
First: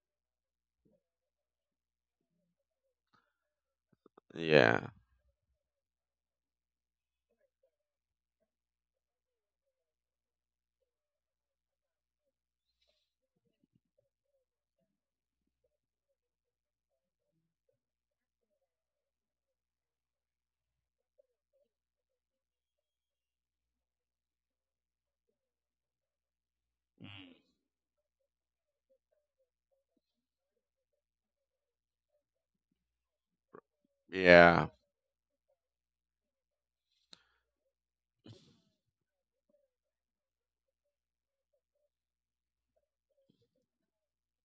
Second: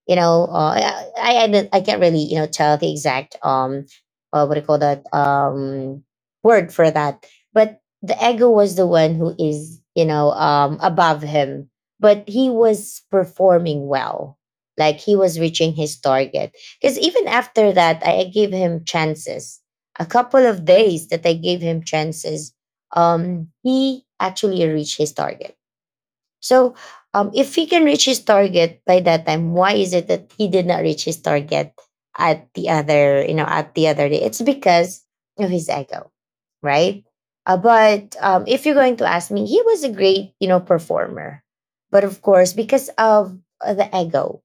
Speaker 1: you know, uh, I, I, I don't- I can't really, you know, tell the exact, um, uh, what do you call
Speaker 2: Yeah.
Speaker 1: that, um, word for that. But the ego was the one who is, you know, um, above him, but he was performing well, like he was reaching his target. Because even after that, i I gave him chances, a couple of days that I gave him chances, um he actually reached his target. So, um if he can reach his target by that time, why is it that he did not reach his target at the other, you know at the other day? It's
Speaker 2: Yeah.
Speaker 1: because of his ego, right? Uh, but um, if you're going to ask me, he was a great, you know, performer. But of course, because of, uh, the ego,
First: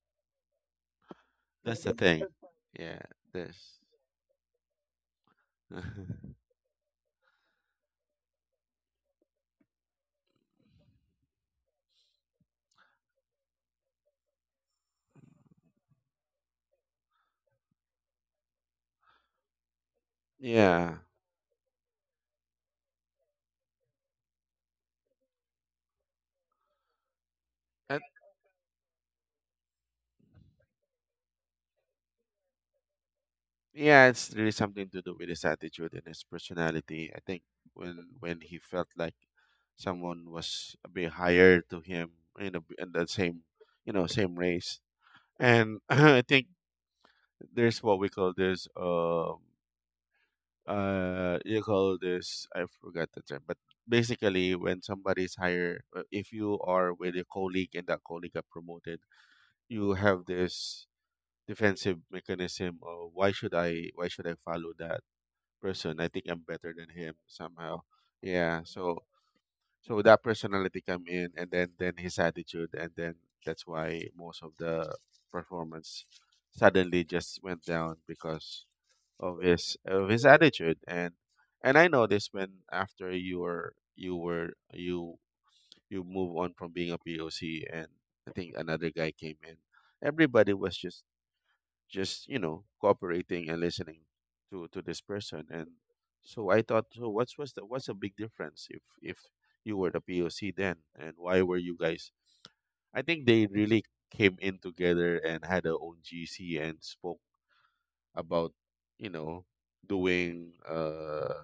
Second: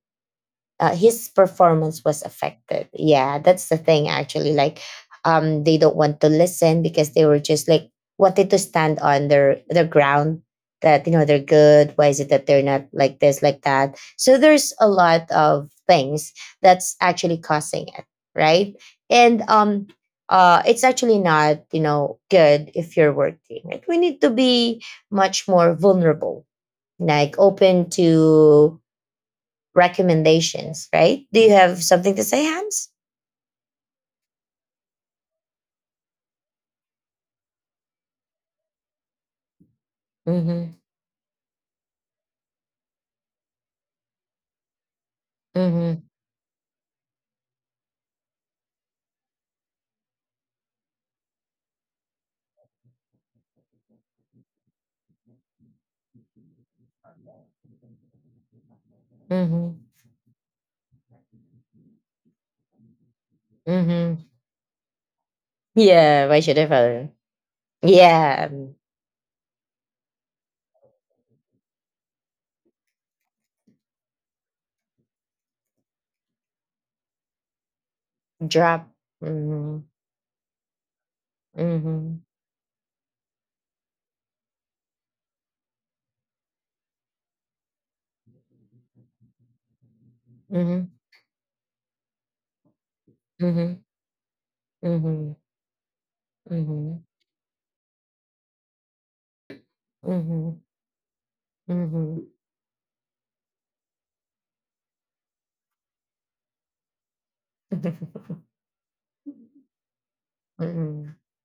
Speaker 1: uh, his
Speaker 2: That's the
Speaker 1: performance was
Speaker 2: thing.
Speaker 1: affected.
Speaker 2: Yeah.
Speaker 1: Yeah,
Speaker 2: This.
Speaker 1: that's the thing actually. Like, um, they don't want to listen, because they were just like wanted to stand on their their ground, that, you know they're good. Why is it that they're not like this, like that? So there's a lot of things that's actually causing it, right? And um, uh, it's
Speaker 2: yeah.
Speaker 1: actually not, you know good if you're working. Like, we need to be much more vulnerable, like open
Speaker 2: And
Speaker 1: to recommendations, right? Do you have something to say, Hans?
Speaker 2: yeah, it's really something to do with his attitude and his personality. I think when when he felt like someone
Speaker 1: Mm-hmm.
Speaker 2: was a bit higher to him in a, in the same you know same race, and
Speaker 1: Mm-hmm.
Speaker 2: I think there's what we call this um uh you call this I forgot the term, but basically when somebody's higher, uh, if you are with a colleague and that colleague got promoted
Speaker 1: Mm-hmm.
Speaker 2: you have this defensive mechanism of why should I why
Speaker 1: Mm-hmm.
Speaker 2: should I follow that person? I
Speaker 1: Yeah,
Speaker 2: think
Speaker 1: why
Speaker 2: I'm
Speaker 1: should I
Speaker 2: better than
Speaker 1: follow?
Speaker 2: him somehow.
Speaker 1: Yeah.
Speaker 2: Yeah.
Speaker 1: Um.
Speaker 2: So so that personality come in and then then his attitude, and then that's why most of the performance suddenly just went down because
Speaker 1: Drop.
Speaker 2: of his
Speaker 1: Mm-hmm.
Speaker 2: of his attitude. And and I
Speaker 1: Mm-hmm.
Speaker 2: noticed when after you were you were you you move on from being a P O C, and I think another guy came in, everybody was
Speaker 1: Mm-hmm.
Speaker 2: just just you know cooperating and
Speaker 1: Mm-hmm.
Speaker 2: listening to to this
Speaker 1: Mm-hmm.
Speaker 2: person. And so I thought,
Speaker 1: Mm-hmm.
Speaker 2: so what's what's the what's the big difference? If if you were the POC then, and why were you
Speaker 1: Mm-hmm.
Speaker 2: guys?
Speaker 1: Mm-hmm.
Speaker 2: I think they really came in together and had their own G C and spoke about, you know doing
Speaker 1: Mm-hmm.
Speaker 2: uh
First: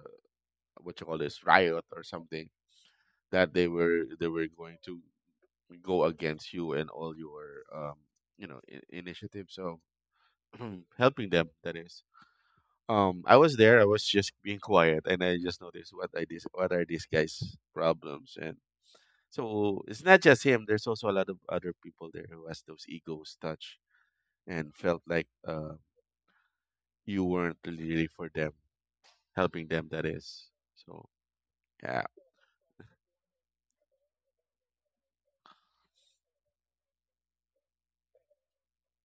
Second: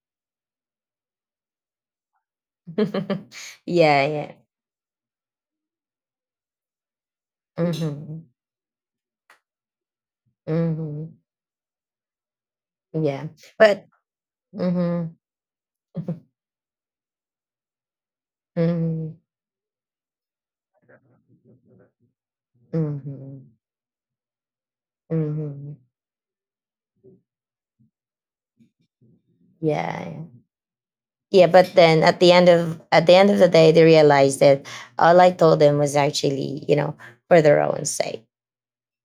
Speaker 2: what you call this, riot or something, that they were
Speaker 1: Yeah,
Speaker 2: they
Speaker 1: yeah.
Speaker 2: were going to go against you and all your um
Speaker 1: Mm-hmm.
Speaker 2: you know I- initiatives. So
Speaker 1: Mm-hmm.
Speaker 2: helping them. That is, Um,
Speaker 1: Yeah.
Speaker 2: I was there.
Speaker 1: But
Speaker 2: I was just being quiet,
Speaker 1: mm-hmm.
Speaker 2: and I just noticed what I this what are these guys' problems? And
Speaker 1: Mm-hmm.
Speaker 2: so it's not just him. There's also a lot of other people there who has those egos
Speaker 1: Mm-hmm.
Speaker 2: touch and felt like
Speaker 1: Mm-hmm.
Speaker 2: uh, you weren't really for them, helping them.
Speaker 1: Yeah.
Speaker 2: That
Speaker 1: Yeah.
Speaker 2: is, so
Speaker 1: Yeah, but then
Speaker 2: yeah.
Speaker 1: at the end of at the end of the day, they realized that all I told them was actually, you know, for their own sake,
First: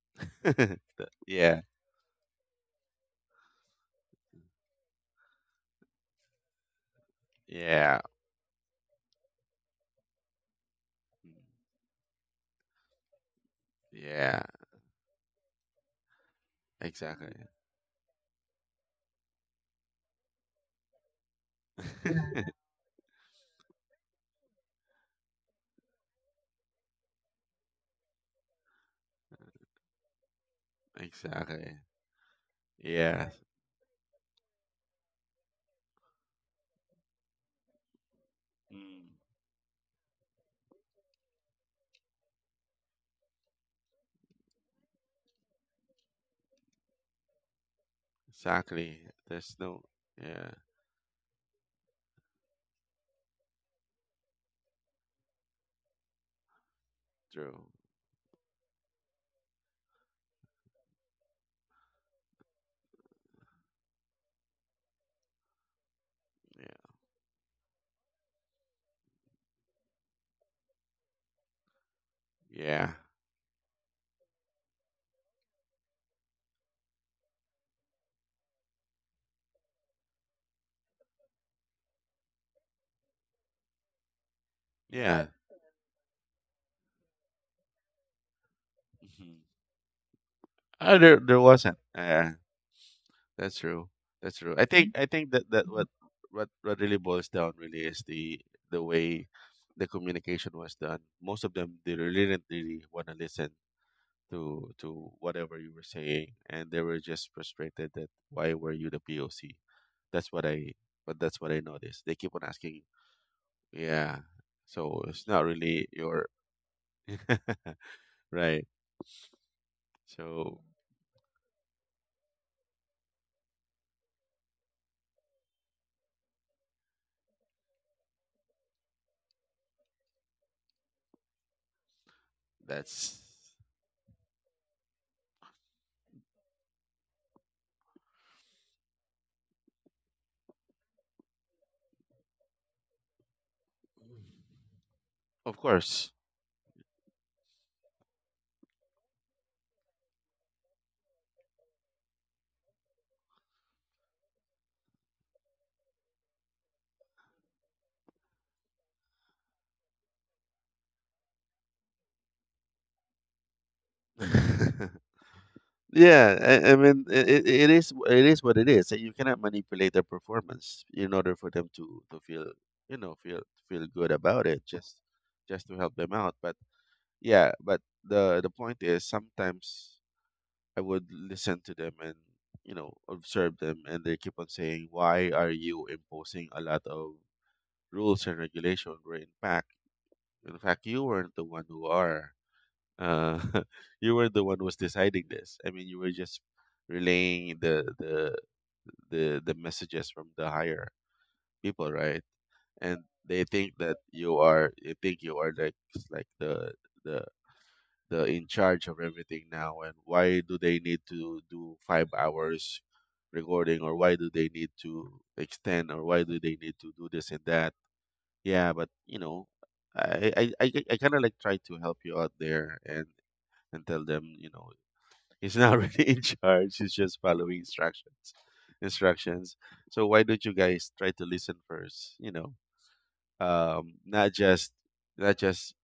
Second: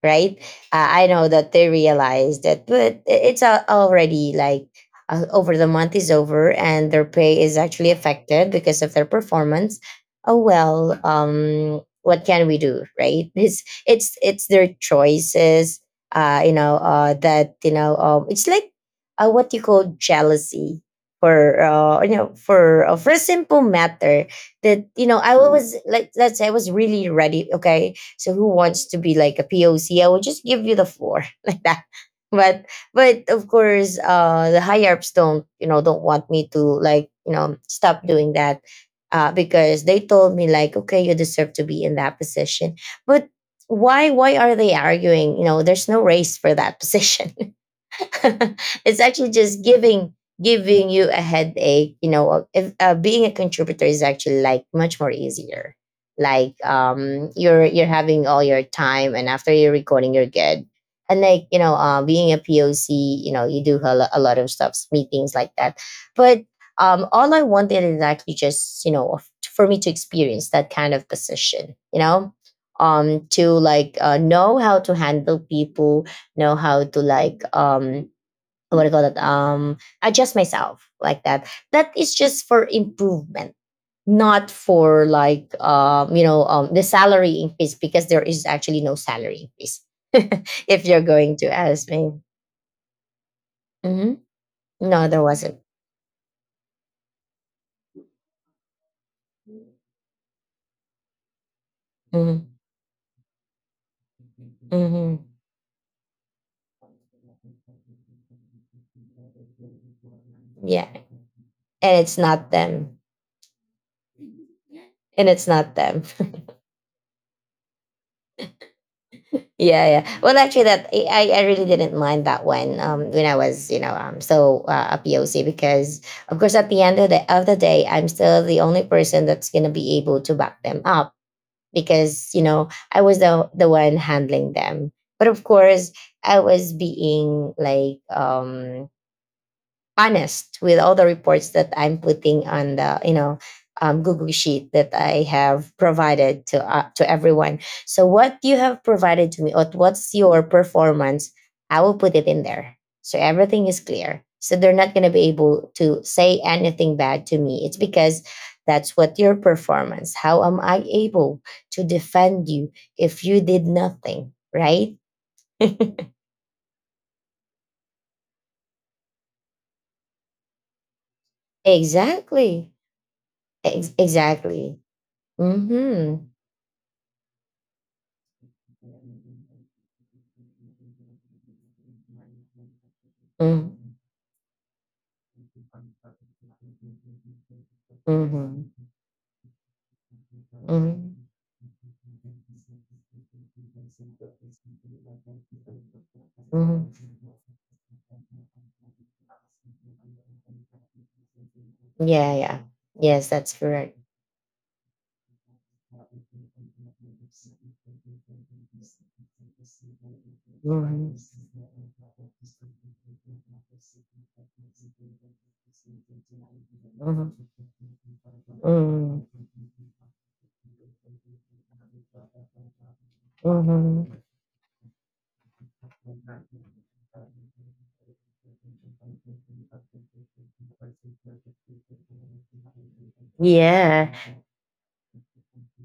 Speaker 1: right? Uh, I
Speaker 2: The-
Speaker 1: know that
Speaker 2: yeah,
Speaker 1: they realized that, but i- it's, uh, already like, uh, over, the month is over, and their pay is actually
Speaker 2: yeah.
Speaker 1: affected because of their performance. Oh well,
Speaker 2: Mm.
Speaker 1: um, what can we do, right? It's it's
Speaker 2: Yeah,
Speaker 1: it's their choices. Uh, you know, uh,
Speaker 2: exactly.
Speaker 1: that you know, um, it's like, uh, what you call jealousy, for uh, you know, for uh, for a simple matter, that, you know I was like, let's say I was really ready. Okay, so who wants to be like a P O C? I will just give you the floor like
Speaker 2: Exactly,
Speaker 1: that. But but
Speaker 2: yeah.
Speaker 1: of course, uh, the higher ups don't, you know don't want me to like, you know stop doing that,
Speaker 2: Mm,
Speaker 1: uh, because they told me like, okay, you deserve to be in that position. But why why are they arguing? You know, there's no race for that position. It's
Speaker 2: exactly.
Speaker 1: actually
Speaker 2: There's
Speaker 1: just
Speaker 2: no,
Speaker 1: giving
Speaker 2: yeah.
Speaker 1: giving you a headache you know if uh, being a contributor is actually like much more easier, like um
Speaker 2: True,
Speaker 1: you're you're having all your time, and after you're recording you're good. And like you know uh, being a POC, you know you do a, lo- a lot of stuff, meetings like that. But
Speaker 2: yeah,
Speaker 1: um all I wanted is actually just you know f- for me to experience that kind of position, you know
Speaker 2: yeah,
Speaker 1: um to like uh, know how to handle people, know how to, like, um what do you call that, um adjust myself like that. That is just for improvement, not for,
Speaker 2: yeah.
Speaker 1: like, um you know um the salary increase, because there is actually no
Speaker 2: Mhm.
Speaker 1: salary increase. If
Speaker 2: Uh,
Speaker 1: you're
Speaker 2: there
Speaker 1: going
Speaker 2: there
Speaker 1: to
Speaker 2: wasn't.
Speaker 1: ask me.
Speaker 2: Yeah, that's true.
Speaker 1: Hmm.
Speaker 2: That's true. I think I
Speaker 1: No, there
Speaker 2: think that,
Speaker 1: wasn't.
Speaker 2: that what what what really boils down really is the the way the communication was done. Most of them, they really didn't
Speaker 1: Hmm.
Speaker 2: really want to listen to to
Speaker 1: Hmm.
Speaker 2: whatever you were saying, and they were just frustrated that why were you the P O C? That's what I,
Speaker 1: Yeah.
Speaker 2: but that's what I
Speaker 1: And
Speaker 2: noticed. They
Speaker 1: it's
Speaker 2: keep on
Speaker 1: not
Speaker 2: asking.
Speaker 1: them.
Speaker 2: Yeah. So it's
Speaker 1: And
Speaker 2: not
Speaker 1: it's not
Speaker 2: really
Speaker 1: them.
Speaker 2: your right.
Speaker 1: Yeah, yeah. Well,
Speaker 2: So
Speaker 1: actually, that I, I really didn't mind that one, um, when I was, you know, um, so uh, a P O C, because of course, at the end of the of the day, I'm still the only person that's gonna be able to back them up, because you know I
Speaker 2: that's
Speaker 1: was the the one handling them. But of course, I was being, like, um honest with all the reports that I'm putting on the, you know um, Google sheet that I
Speaker 2: of
Speaker 1: have
Speaker 2: course.
Speaker 1: provided to uh, to everyone. So what you have provided to me, or what's your performance, I will put it in there. So everything is clear. So they're not going to be able to say anything bad to me. It's because that's what your performance. How am I able to defend you if you did nothing? Right?
Speaker 2: Yeah, I, I mean, it, it is it is what it is. And you cannot manipulate their performance in order for them to to feel
Speaker 1: Exactly.
Speaker 2: you know feel feel
Speaker 1: Ex-
Speaker 2: good about it.
Speaker 1: exactly.
Speaker 2: Just just to help them
Speaker 1: Mm-hmm.
Speaker 2: out. But yeah, but the the point is sometimes I would listen to them and you know observe them,
Speaker 1: Mm.
Speaker 2: and they keep on saying, "Why are you imposing a lot of rules and
Speaker 1: Mhm.
Speaker 2: regulation? Where in fact, in fact, you
Speaker 1: Mhm.
Speaker 2: weren't the one who are." uh, you were the one who was deciding this. I mean, you were just
Speaker 1: Mhm.
Speaker 2: relaying the the the the messages from the higher people, right?
Speaker 1: Yeah, yeah.
Speaker 2: And
Speaker 1: Yes,
Speaker 2: they
Speaker 1: that's
Speaker 2: think
Speaker 1: correct.
Speaker 2: that you are, they think you are like like the the the in charge of everything now. And why do they need
Speaker 1: Mhm.
Speaker 2: to do five hours recording, or why do they need to extend, or why do they need to do this and that?
Speaker 1: Mhm.
Speaker 2: Yeah, but you
Speaker 1: Mhm.
Speaker 2: know, I I I, I kind of like try to help you out there, and and tell
Speaker 1: Mhm.
Speaker 2: them, you know, he's not really in charge. He's just following instructions. Instructions. So why don't you guys try to listen first? You know, um,
Speaker 1: Yeah.
Speaker 2: not just not just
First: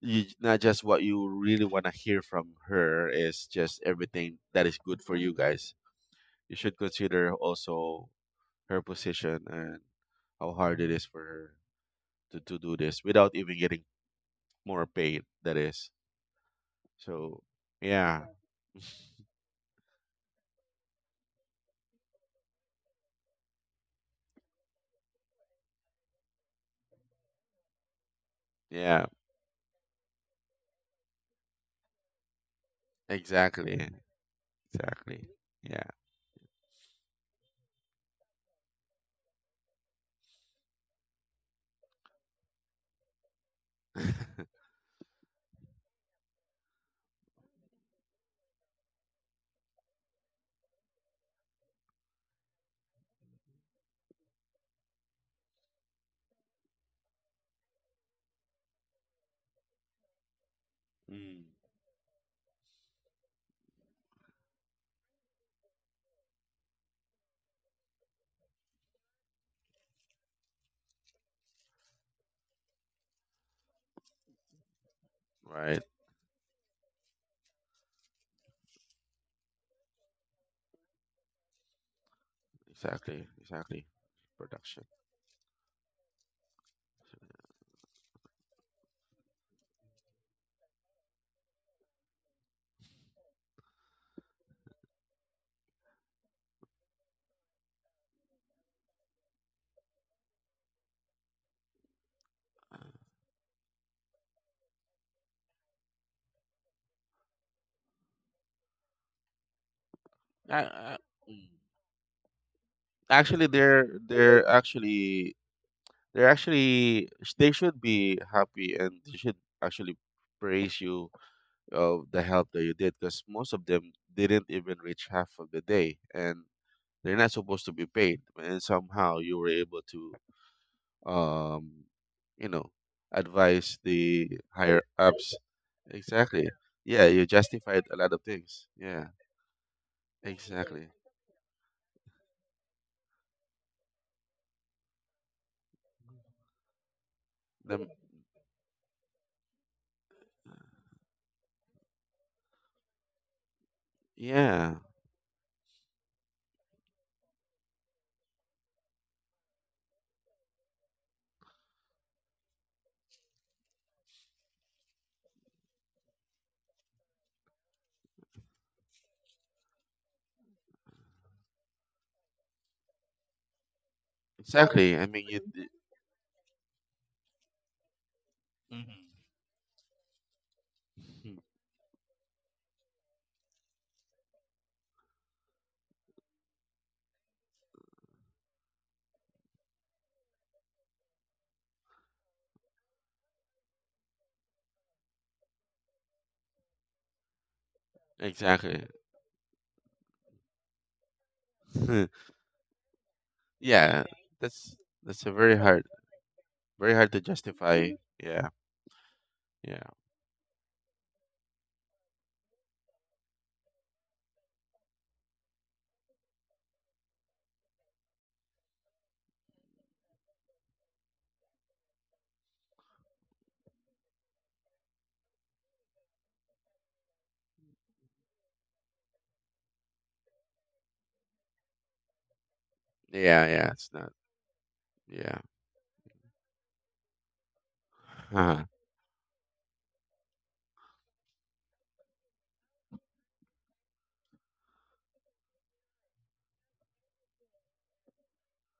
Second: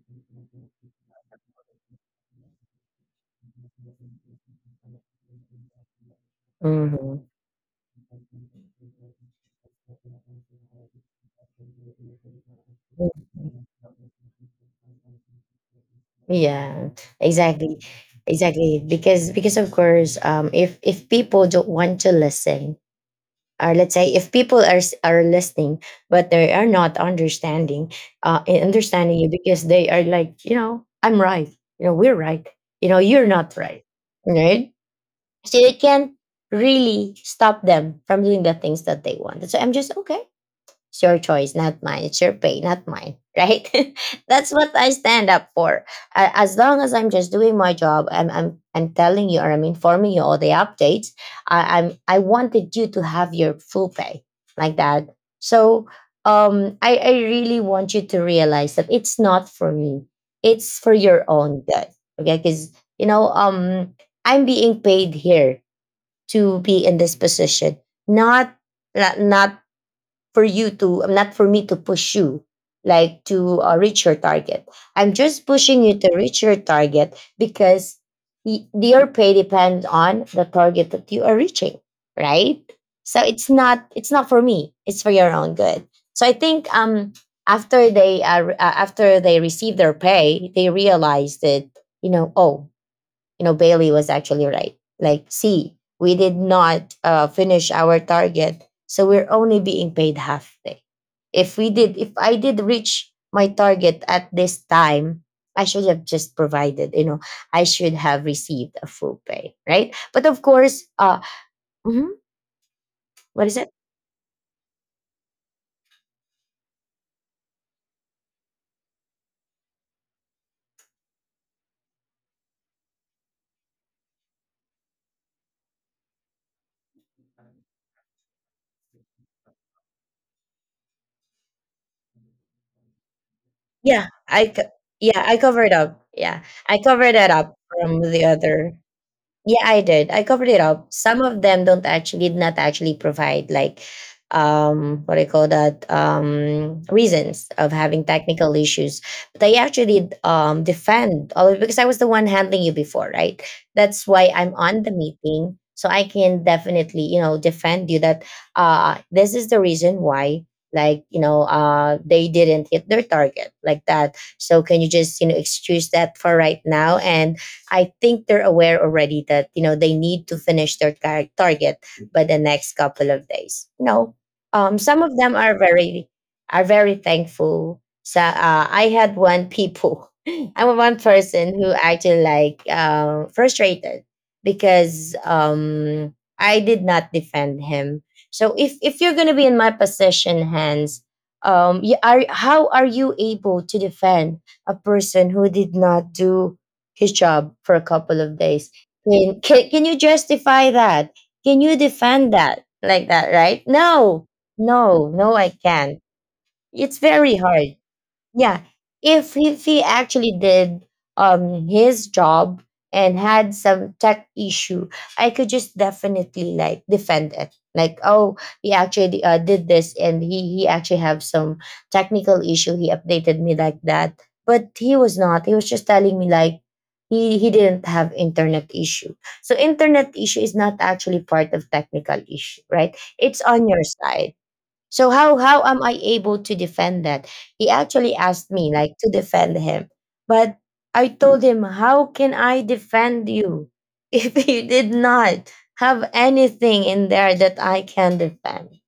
Speaker 2: you, not just what you really want to hear from her is just everything that is good for you guys. You should
Speaker 1: Mhm.
Speaker 2: consider also her position and how hard it is for her to, to do this without even
Speaker 1: Mhm.
Speaker 2: getting more paid. That is
Speaker 1: Yeah,
Speaker 2: so.
Speaker 1: exactly,
Speaker 2: Yeah.
Speaker 1: exactly. Because because of course, um, if if people don't want to listen, or let's say if people are s- are listening, but they are not understanding, uh, in
Speaker 2: Yeah.
Speaker 1: understanding you because they are like, you know, I'm right, you know, we're right, you know, you're not right,
Speaker 2: Exactly.
Speaker 1: right?
Speaker 2: Exactly.
Speaker 1: So you
Speaker 2: Yeah.
Speaker 1: can't really stop them from doing the things that they want. So I'm just okay. It's your choice, not mine. It's your pay, not mine. Right? That's what I stand up for. A- As long as I'm just doing my job, I'm I'm I'm telling you, or I'm informing you all the updates. I, I'm I wanted you to have your full pay like that. So um I, I really want you to realize that it's not for me. It's for your
Speaker 2: Mm.
Speaker 1: own good. Okay, because you know, um I'm being paid here to be in this position. Not not, not for you to not for me to push you, like, to uh, reach your target. I'm just pushing
Speaker 2: Right.
Speaker 1: you to reach your target because y- your pay depends on the target that you are reaching, right? So
Speaker 2: Exactly.
Speaker 1: it's not
Speaker 2: Exactly.
Speaker 1: it's not for me.
Speaker 2: Production.
Speaker 1: It's for your own good. So I think um after they uh, re- uh, after they receive their pay, they realize that, you know oh, you know, Bailey was actually right. Like, see, we did not uh, finish our target, so we're only being paid half day. If we did, if I did reach my target at this time, I should have just provided, you know, I should have received a full pay, right? But of
Speaker 2: I,
Speaker 1: course.
Speaker 2: I,
Speaker 1: Uh,
Speaker 2: Mm.
Speaker 1: mhm. What
Speaker 2: Actually,
Speaker 1: is it?
Speaker 2: they're they're actually they're actually sh- they should be happy, and they should actually praise you of the help that you did, because most of them didn't even reach half of the day and they're not supposed to be paid, and somehow you were able to, um, you know, advise
Speaker 1: Yeah,
Speaker 2: the
Speaker 1: I, co-
Speaker 2: higher
Speaker 1: yeah, I
Speaker 2: ups.
Speaker 1: covered up. Yeah,
Speaker 2: Exactly.
Speaker 1: I covered
Speaker 2: Yeah,
Speaker 1: that
Speaker 2: you
Speaker 1: up
Speaker 2: justified
Speaker 1: from
Speaker 2: a lot
Speaker 1: the
Speaker 2: of
Speaker 1: other.
Speaker 2: things. Yeah,
Speaker 1: Yeah, I did. I covered it up.
Speaker 2: exactly.
Speaker 1: Some of them don't actually did not actually provide, like, um what do you call that, um reasons of
Speaker 2: The,
Speaker 1: having technical issues, but I actually um defend all of it, because I was the one handling you before, right? That's why I'm
Speaker 2: yeah,
Speaker 1: on the meeting, so I can definitely, you know defend you that uh this is the reason why, like, you know uh they didn't hit their target like that, so can you just, you know excuse that for right now? And I think they're aware already that, you know they need to finish their tar- target by the next couple of days. You know, um, some
Speaker 2: exactly. I
Speaker 1: of
Speaker 2: mean,
Speaker 1: them
Speaker 2: you.
Speaker 1: are very are very thankful. So uh, I had one people, I was one
Speaker 2: Mhm.
Speaker 1: person who actually, like, uh, frustrated because, um, I did not defend him. So if if you're gonna be in my position, hands, um, you are how are you able to defend a person who did not do his job for a couple of days?
Speaker 2: Exactly.
Speaker 1: Can, can, can you justify that? Can you defend that like that, right?
Speaker 2: yeah,
Speaker 1: No,
Speaker 2: that's
Speaker 1: no,
Speaker 2: that's
Speaker 1: no,
Speaker 2: a
Speaker 1: I
Speaker 2: very hard,
Speaker 1: can't. It's
Speaker 2: very hard to
Speaker 1: very hard,
Speaker 2: justify. Yeah,
Speaker 1: yeah. If he- if he
Speaker 2: yeah,
Speaker 1: actually did um his job and had some tech issue, I could just definitely, like, defend it like, oh, he actually uh, did this, and he he actually have some technical issue, he updated me like that. But he was not he was just telling me, like, he he didn't have internet issue, so internet issue is not actually part of technical issue, right? It's
Speaker 2: yeah,
Speaker 1: on
Speaker 2: yeah.
Speaker 1: your
Speaker 2: It's not.
Speaker 1: side, so how
Speaker 2: Yeah,
Speaker 1: how am I able to defend that? He actually asked me,
Speaker 2: uh
Speaker 1: like, to defend him. But I told him, "How can I defend you if you did not have anything in there that I can defend?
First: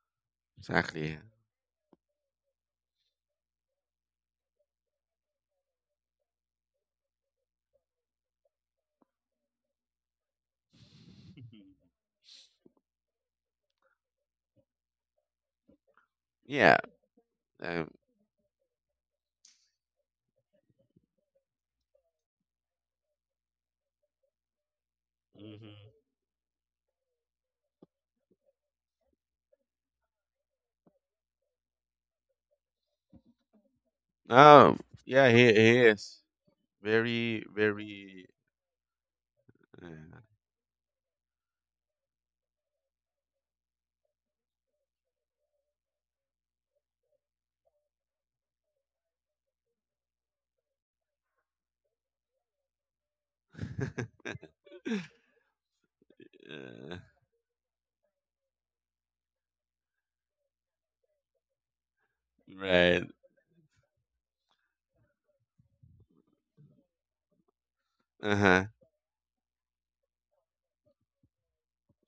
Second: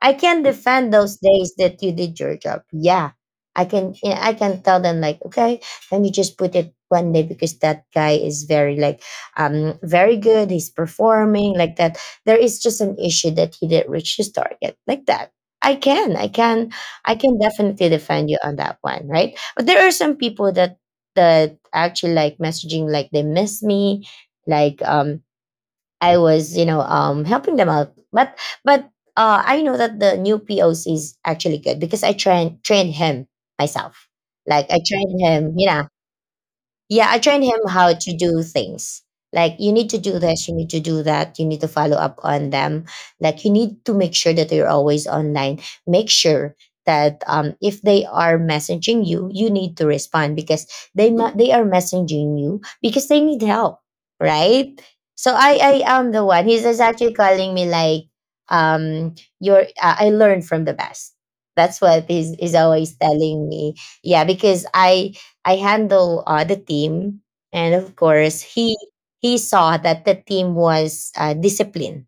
Speaker 1: I can defend
Speaker 2: exactly.
Speaker 1: those days that you did your job. Yeah." I can, yeah, I can tell them, like, "Okay, let me just put it one day because that guy is very, like, um very good, he's performing like that. There is just an issue that he didn't reach his target like that. I can, I can,
Speaker 2: Yeah.
Speaker 1: I can definitely
Speaker 2: Um,
Speaker 1: defend you on that one, right? But there are some people that that actually, like, messaging, like they miss me, like, um
Speaker 2: Mhm.
Speaker 1: I was, you know, um helping them out." But but uh I know that the new P O C is actually good because I train trained him myself. Like
Speaker 2: Oh,
Speaker 1: I trained
Speaker 2: yeah. He
Speaker 1: him, you
Speaker 2: he
Speaker 1: know,
Speaker 2: is.
Speaker 1: yeah, I trained
Speaker 2: Very,
Speaker 1: him how to
Speaker 2: very.
Speaker 1: do things. Like, you need to
Speaker 2: Uh,
Speaker 1: do this, you need to do that, you need to follow up on them. Like, you need to make sure that you're always online. Make sure that, um, if they are messaging you, you need to respond because they ma- they are messaging you because they need help, right? So I I am the one. He's just
Speaker 2: uh,
Speaker 1: actually calling me, like, um you're uh, I learned from the best. That's what he's is always
Speaker 2: right.
Speaker 1: telling me. Yeah, because I I handle uh, the team, and of
Speaker 2: Uh
Speaker 1: course,
Speaker 2: huh.
Speaker 1: he he saw that the team was uh, disciplined.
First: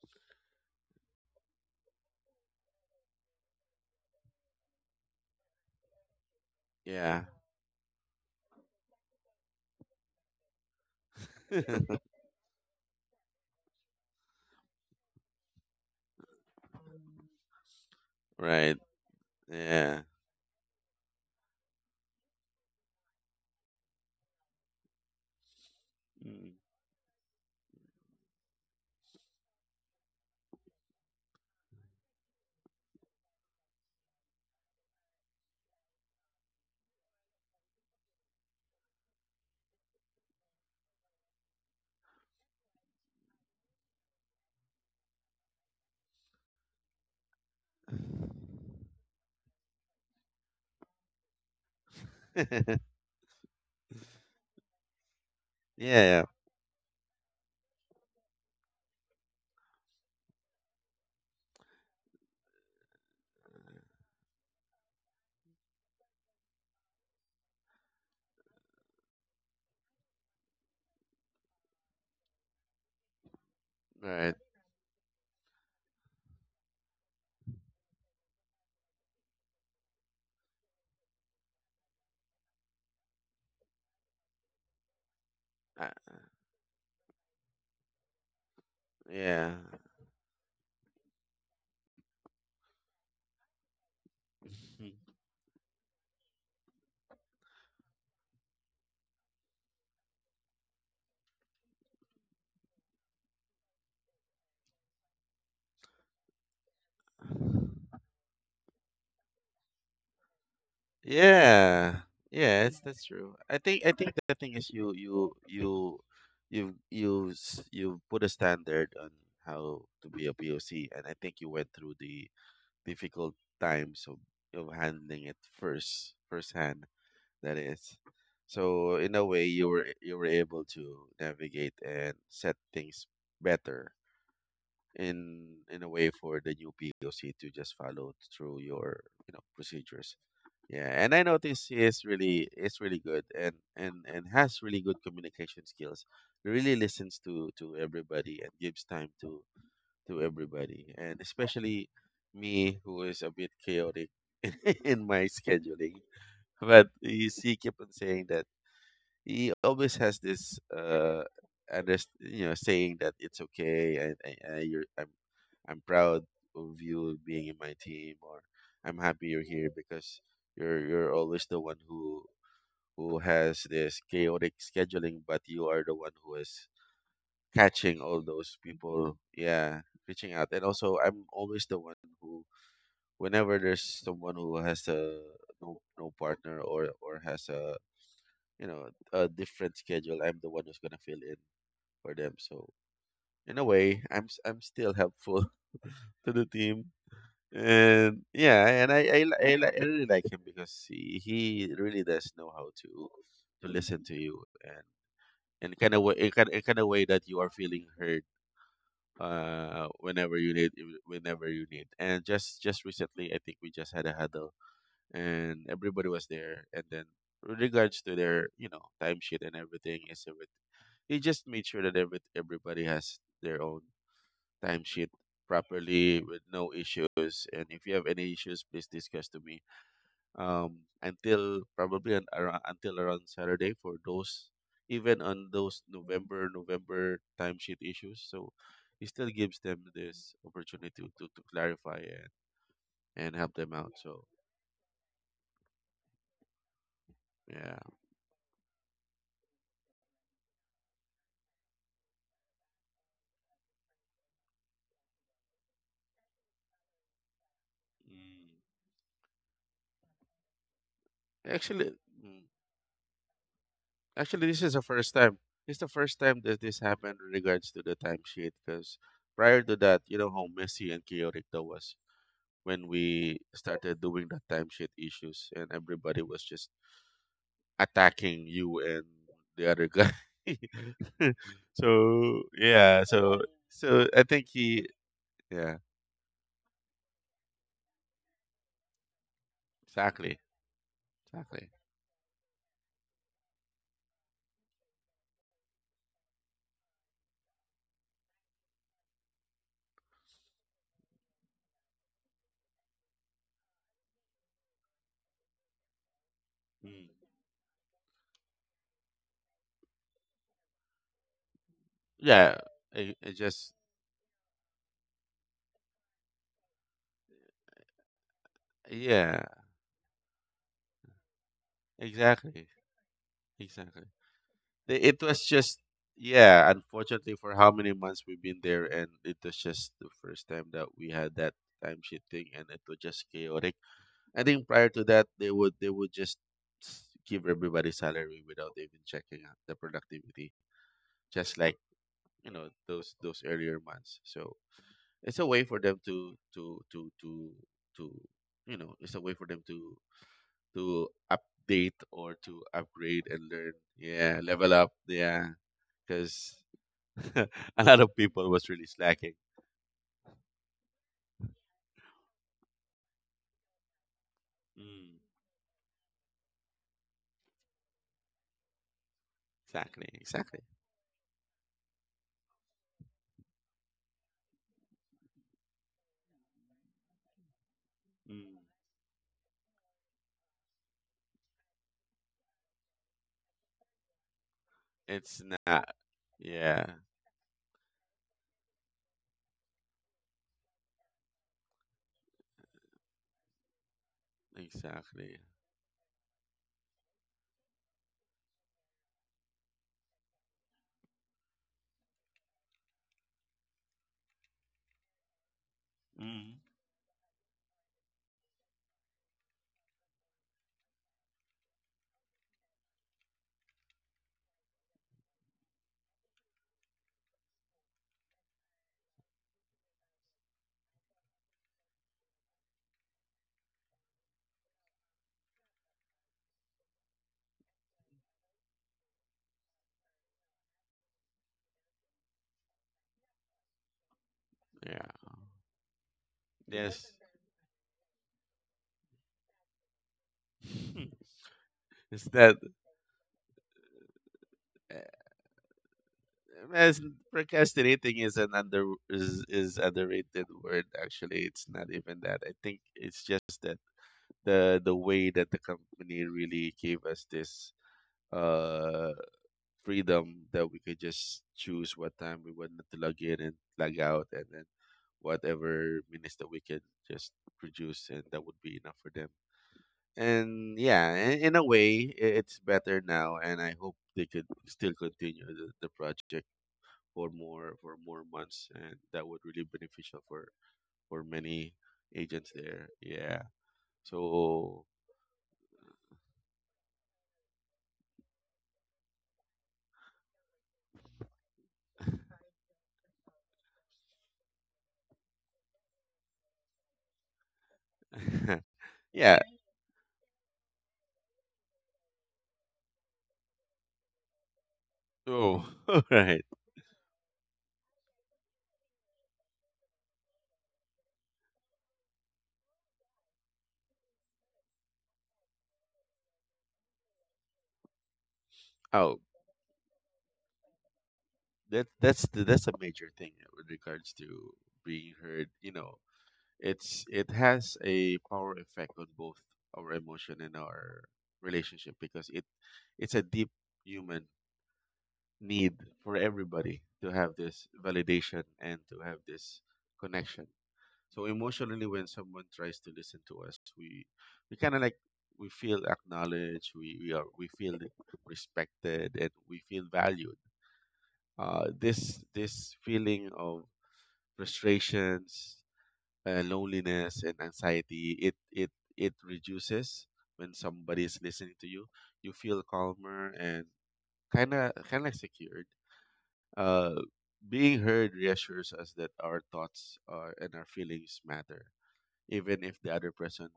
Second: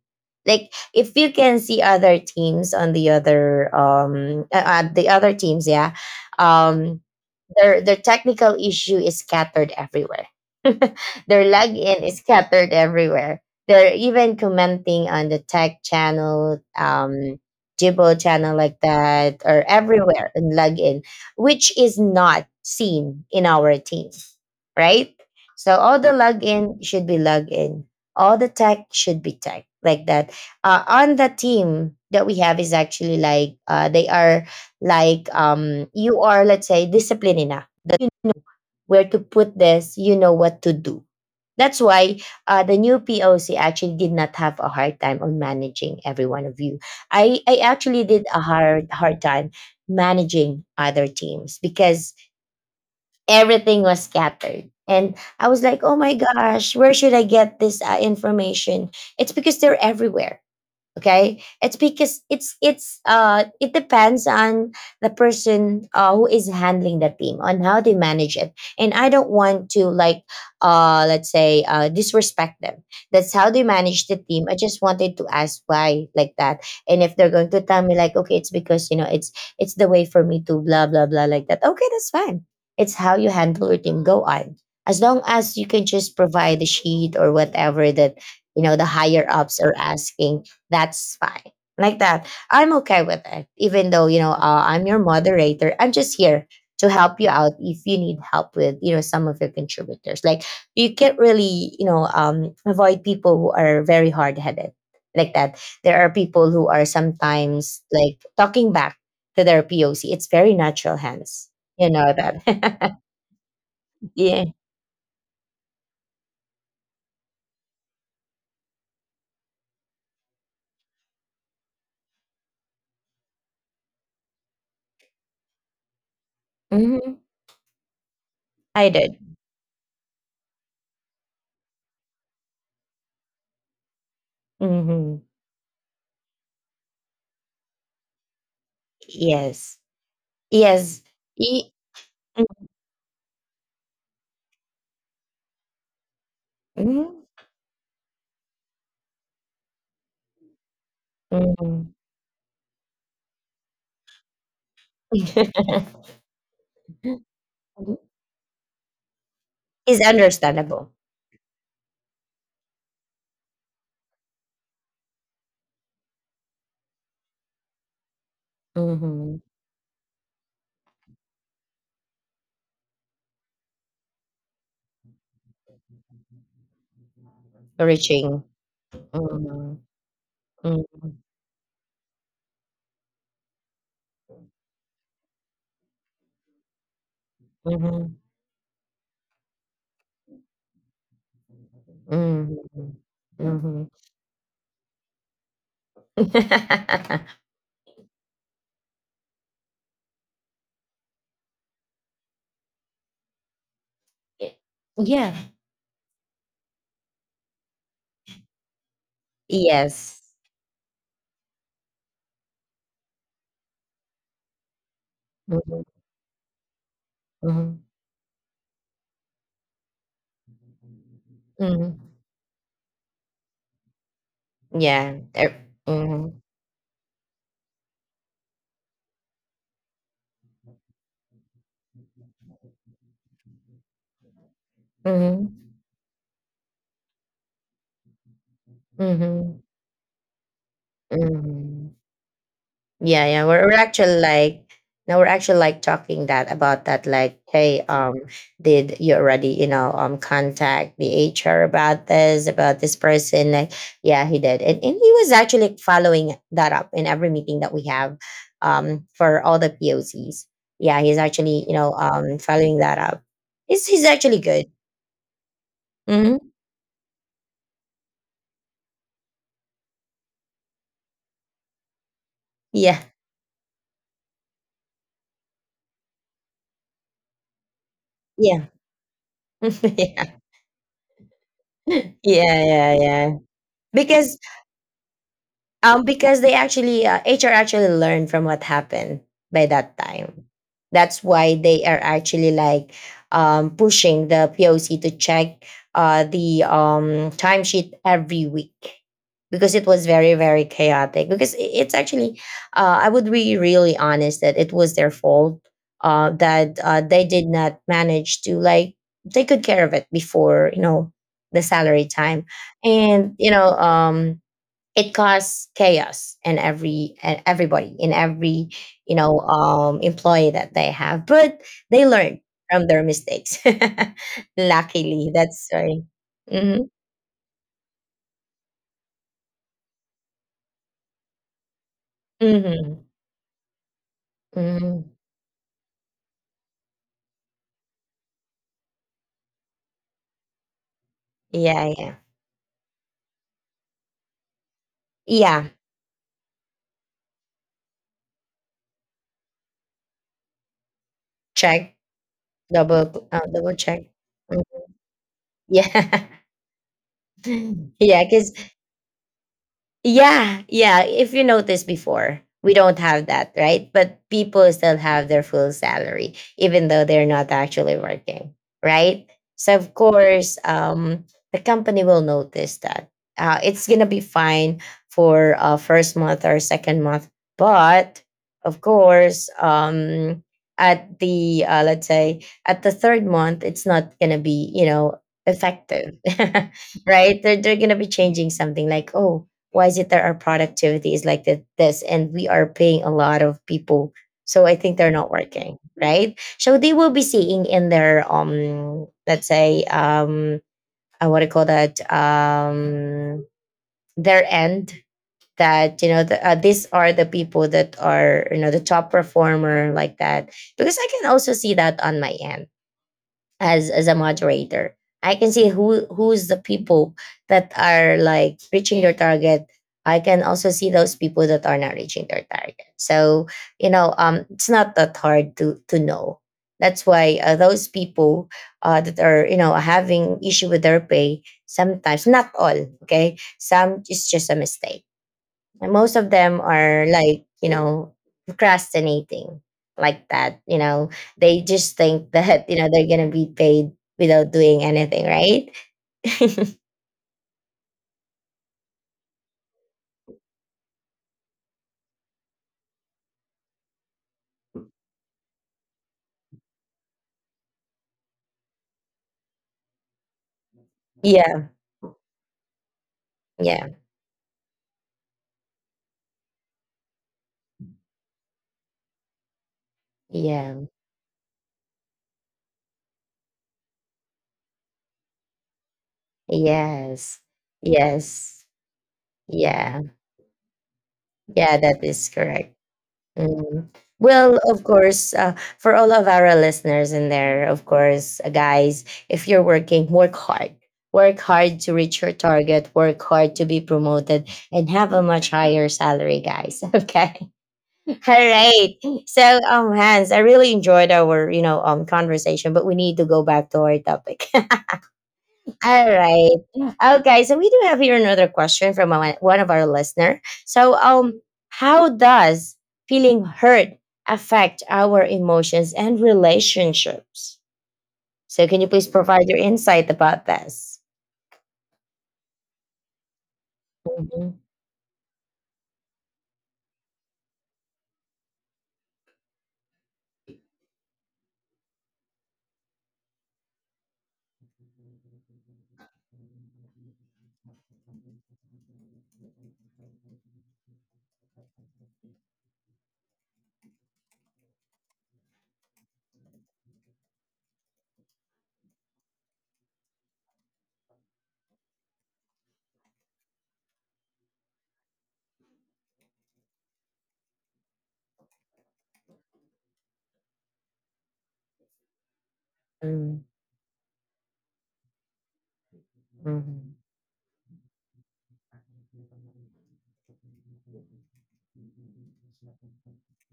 Speaker 1: Like, if you can see other teams on the other um uh, uh, the other teams, yeah, um
Speaker 2: Yeah.
Speaker 1: their their technical issue is scattered everywhere. Their login is scattered everywhere. They're even commenting on the tech channel, um, Jibo channel
Speaker 2: Right.
Speaker 1: like that, or
Speaker 2: Yeah.
Speaker 1: everywhere, and login, which is not seen in our team, right? So all the login should be login. All the tech should be tech like that. Uh, on the team that we have is actually, like, uh, they are, like, um you are, let's say, disciplined enough that, you know where to put this, you know what to do, that's why uh, the new POC actually did not have a hard time on managing every one of you. I i actually did a hard hard time managing other teams because
Speaker 2: Mm.
Speaker 1: everything was scattered, and I was like,
Speaker 2: Yeah.
Speaker 1: oh my
Speaker 2: Yeah.
Speaker 1: gosh, where should I get this, uh, information. It's because they're everywhere. Okay, it's because it's it's uh it depends on the person, uh, who is handling the team, on how they manage it. And I don't want to, like, uh let's say, uh disrespect them. That's how they manage the
Speaker 2: Right.
Speaker 1: team. I just wanted to ask why, like that. And if they're going to tell me, like, okay, it's because, you know it's it's the way for me to blah blah blah like that, okay, that's fine. It's how you handle your team. Go on. As long as you can
Speaker 2: Uh,
Speaker 1: just provide the sheet, or whatever that, you know the higher
Speaker 2: yeah.
Speaker 1: ups are asking, that's fine. Like that, I'm okay with it, even though, you know uh, I'm your moderator. I'm just here to help you out if you need help with, you know some of your contributors. Like, you can't really, you know um, avoid people who are very hard-headed like that. There are people who are sometimes like talking back to their POC. It's very natural, hence, you
Speaker 2: Yeah.
Speaker 1: know
Speaker 2: Yeah, it's
Speaker 1: that.
Speaker 2: that's true. I think I think the
Speaker 1: Yeah.
Speaker 2: thing is you you you you you s- you put a standard on how to be a P O C, and I think you went through the difficult times of of handling it first firsthand.
Speaker 1: Hmm.
Speaker 2: That is.
Speaker 1: I
Speaker 2: So in a
Speaker 1: did.
Speaker 2: way, you were you were able to navigate and set things better
Speaker 1: Hmm.
Speaker 2: in in a way for the new P O C to just follow through your you know
Speaker 1: Yes.
Speaker 2: procedures. Yeah,
Speaker 1: Yes.
Speaker 2: and I noticed he
Speaker 1: E-
Speaker 2: is really is really good, and and and has really good communication skills. He really listens
Speaker 1: Mhm.
Speaker 2: to to everybody, and gives time to to everybody, and especially
Speaker 1: Mhm.
Speaker 2: me, who is a bit chaotic in my scheduling. But you see, keep on saying that he always
Speaker 1: It's
Speaker 2: has this
Speaker 1: understandable.
Speaker 2: uh, under, you know, saying that it's okay, and, and, and you're, I'm, I'm proud of you being in my team, or I'm happy
Speaker 1: Mhm.
Speaker 2: you're here, because you're, you're always the one who, who has this chaotic scheduling, but you are the one who is catching all
Speaker 1: Reaching.
Speaker 2: those people.
Speaker 1: Mhm.
Speaker 2: Yeah, reaching out. And also,
Speaker 1: Mhm.
Speaker 2: I'm always the one who, whenever there's someone who has a no no partner, or or has a
Speaker 1: Mhm.
Speaker 2: you know a different schedule, I'm the one who's gonna fill in for them.
Speaker 1: Mhm.
Speaker 2: So in a
Speaker 1: Mhm.
Speaker 2: way, i'm s- I'm still helpful to the team.
Speaker 1: Y-
Speaker 2: And yeah, and i i, li- I, li- I really like him, because he, he really does know how to to listen to you, and
Speaker 1: yeah.
Speaker 2: in kind of way, in kind in kind of way that you are feeling heard uh
Speaker 1: Yes.
Speaker 2: whenever you need it- whenever you need. And just just recently I think we just had a huddle, and
Speaker 1: Mhm.
Speaker 2: everybody was there, and then with
Speaker 1: Mhm.
Speaker 2: regards to their you know timesheet and everything is everything, they just made sure that
Speaker 1: Mhm.
Speaker 2: every, everybody has their own timesheet
Speaker 1: Yeah. Er-
Speaker 2: properly
Speaker 1: Mhm.
Speaker 2: with no issues, and if you have any issues please discuss to me, um, until probably an, around, until around Saturday, for those, even on
Speaker 1: Mhm.
Speaker 2: those November November timesheet issues. So it still gives
Speaker 1: Mhm.
Speaker 2: them this opportunity to, to, to
Speaker 1: Mhm.
Speaker 2: clarify,
Speaker 1: Yeah,
Speaker 2: and, and
Speaker 1: yeah.
Speaker 2: help
Speaker 1: We're, we're
Speaker 2: them out.
Speaker 1: actually
Speaker 2: So
Speaker 1: like now we're actually like talking that about that like,
Speaker 2: yeah,
Speaker 1: hey, um did you already you know um contact the H R about this about this person, like, yeah, he did, and and he was actually following that up in every meeting that we have
Speaker 2: mm.
Speaker 1: um for all the P O Cs. Yeah, he's actually you
Speaker 2: Actually,
Speaker 1: know um
Speaker 2: mm,
Speaker 1: following that up. He's he's actually
Speaker 2: actually this
Speaker 1: good.
Speaker 2: is the first time. It's the first time
Speaker 1: Hmm.
Speaker 2: that this happened in regards to the timesheet, because prior to that, you know how messy and chaotic that was when
Speaker 1: Yeah,
Speaker 2: we started doing the timesheet issues and everybody was just attacking
Speaker 1: yeah.
Speaker 2: you and the other guy.
Speaker 1: Yeah, yeah,
Speaker 2: So
Speaker 1: yeah.
Speaker 2: yeah,
Speaker 1: Yeah,
Speaker 2: so so I
Speaker 1: because
Speaker 2: think he yeah
Speaker 1: Um, because they actually uh, H R actually learned from what happened by that
Speaker 2: exactly
Speaker 1: time. That's why
Speaker 2: exactly.
Speaker 1: they are actually like um, pushing the P O C to check uh, the um, timesheet every week because it was very very chaotic. Because i- it's actually, uh, I would be really honest, that it was their fault, uh, that uh,
Speaker 2: Mm.
Speaker 1: they did not manage to like take good care of it before, you know, the salary time,
Speaker 2: Yeah, it, it
Speaker 1: and you
Speaker 2: just
Speaker 1: know um it caused chaos in every and everybody, in every, you
Speaker 2: yeah
Speaker 1: know um employee that they have. But they learn
Speaker 2: exactly
Speaker 1: from their mistakes
Speaker 2: exactly. The- it
Speaker 1: luckily.
Speaker 2: was
Speaker 1: That's
Speaker 2: just
Speaker 1: right.
Speaker 2: yeah
Speaker 1: Hmm.
Speaker 2: unfortunately for how many months we've been there, and it was just the first time that we had that timesheet thing, and it was
Speaker 1: Hmm.
Speaker 2: just chaotic. I think prior
Speaker 1: Hmm.
Speaker 2: to that they would they would just s- give everybody salary without even checking out the productivity, just like
Speaker 1: Yeah, yeah,
Speaker 2: you know those those earlier months. So it's a way
Speaker 1: yeah.
Speaker 2: for them to to to to to you know, it's a way for them to to
Speaker 1: Check.
Speaker 2: update or to
Speaker 1: Double
Speaker 2: upgrade and
Speaker 1: uh,
Speaker 2: learn.
Speaker 1: double check.
Speaker 2: Yeah, level
Speaker 1: Mhm.
Speaker 2: up. Yeah,
Speaker 1: Yeah.
Speaker 2: because a lot of
Speaker 1: Yeah,
Speaker 2: people
Speaker 1: because
Speaker 2: was really slacking.
Speaker 1: yeah, yeah. If you noticed before, we don't have that, right? But people still
Speaker 2: Mm,
Speaker 1: have their full salary, even though they're not actually working, right? So of
Speaker 2: exactly,
Speaker 1: course,
Speaker 2: exactly.
Speaker 1: um, the company will notice that. Uh, it's gonna be fine for uh, first month or second month, but
Speaker 2: Mm,
Speaker 1: of course, um, at the uh, let's say at the third month, it's not gonna be, you know,
Speaker 2: it's not.
Speaker 1: effective,
Speaker 2: Yeah,
Speaker 1: right? They're they're gonna be changing something like, oh, why is it that our productivity is like th- this and we are paying a lot of people, so I think they're not
Speaker 2: exactly.
Speaker 1: working, right? So they will be seeing in their um let's say um uh, what do you call that, um their end, that, you know, the, uh,
Speaker 2: Mm,
Speaker 1: these are the people that are, you know, the top performer, like that. Because I can also see that on my end, as as a moderator. I can see who who's the people that are like reaching their target. I can also see those people that are not reaching their target. So, you know um it's not that hard to to know. That's why, uh, those people, uh, that are, you know, having issue with their pay sometimes, not all. Okay, some it's just a mistake,
Speaker 2: yeah.
Speaker 1: and most of them are,
Speaker 2: Yes.
Speaker 1: like, you know, procrastinating, like that. You know, they just
Speaker 2: It's
Speaker 1: think
Speaker 2: that.
Speaker 1: that, you know, they're going to be paid without doing anything, right?
Speaker 2: As Procrastinating is an under is is underrated word. Actually it's not even that, I think it's just that the the way that the company really gave us this uh freedom that we could just
Speaker 1: Yeah.
Speaker 2: choose what time we wanted to log in and
Speaker 1: Yeah.
Speaker 2: log out, and then whatever minutes that we could just produce, and that would be enough for them. And
Speaker 1: Yeah.
Speaker 2: yeah, in, in a way, i- it's better now, and I hope they could still continue the, the project for
Speaker 1: Yes.
Speaker 2: more for more
Speaker 1: Yes.
Speaker 2: months, and that would really
Speaker 1: Yeah.
Speaker 2: beneficial for for many
Speaker 1: Yeah, that is
Speaker 2: agents
Speaker 1: correct.
Speaker 2: there. Yeah.
Speaker 1: Mm. Well, of
Speaker 2: So
Speaker 1: course, uh, for all of our listeners in there, of course, uh, guys, if you're working, work hard. Work hard to reach your target, work hard to be promoted, and have a much higher salary, guys. Okay. All right.
Speaker 2: yeah.
Speaker 1: So, um, Hans, I really enjoyed our, you know, um, conversation, but we need to go back to our topic.
Speaker 2: Oh, all
Speaker 1: All
Speaker 2: right.
Speaker 1: right. Okay, so we do have here another question from one one of our listener. So, um, how does feeling hurt affect our emotions and relationships? So, can you please
Speaker 2: Oh,
Speaker 1: provide your insight about this?
Speaker 2: that that's the, that's a major thing with regards to
Speaker 1: Mhm.
Speaker 2: being heard. You know, it's it has a power effect on both our emotion and our relationship, because it it's a deep human need for everybody to have this validation and to have this connection. So emotionally, when someone tries to listen to us, we we kind of like we feel acknowledged, we we are we feel respected, and we feel valued. Uh, this this feeling of frustrations, uh, loneliness, and anxiety it it it reduces when somebody is listening to you. You feel calmer
Speaker 1: Mhm.
Speaker 2: and kind of kind of secured, uh,
Speaker 1: Mhm.
Speaker 2: being heard reassures us that our thoughts are, and our feelings matter, even if the other person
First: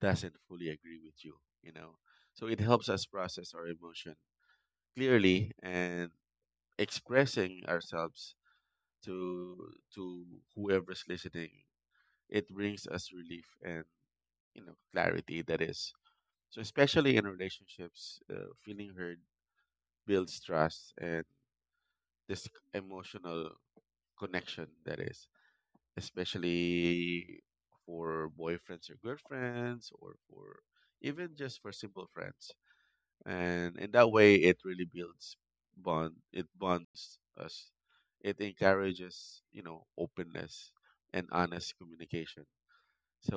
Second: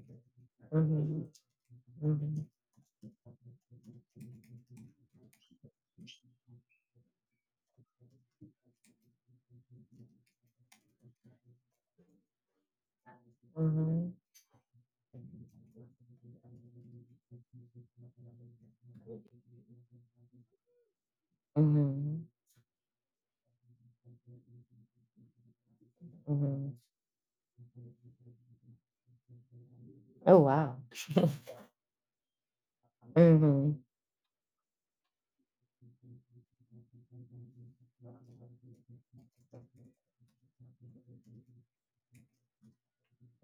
Speaker 2: doesn't fully agree with you. You know,
Speaker 1: Mhm.
Speaker 2: so it helps us process our emotion clearly and expressing ourselves to to whoever's listening. It brings us relief
Speaker 1: Mhm.
Speaker 2: and
Speaker 1: Mhm.
Speaker 2: you know clarity. That is. So, especially in relationships, uh, feeling heard builds trust and
Speaker 1: Mhm.
Speaker 2: this emotional connection. That is.
Speaker 1: Mhm.
Speaker 2: Especially for boyfriends or girlfriends, or
Speaker 1: Oh,
Speaker 2: for
Speaker 1: wow.
Speaker 2: even just for simple friends, and
Speaker 1: Mhm,
Speaker 2: in that way it really builds bond, it bonds us, it encourages you know openness and honest communication.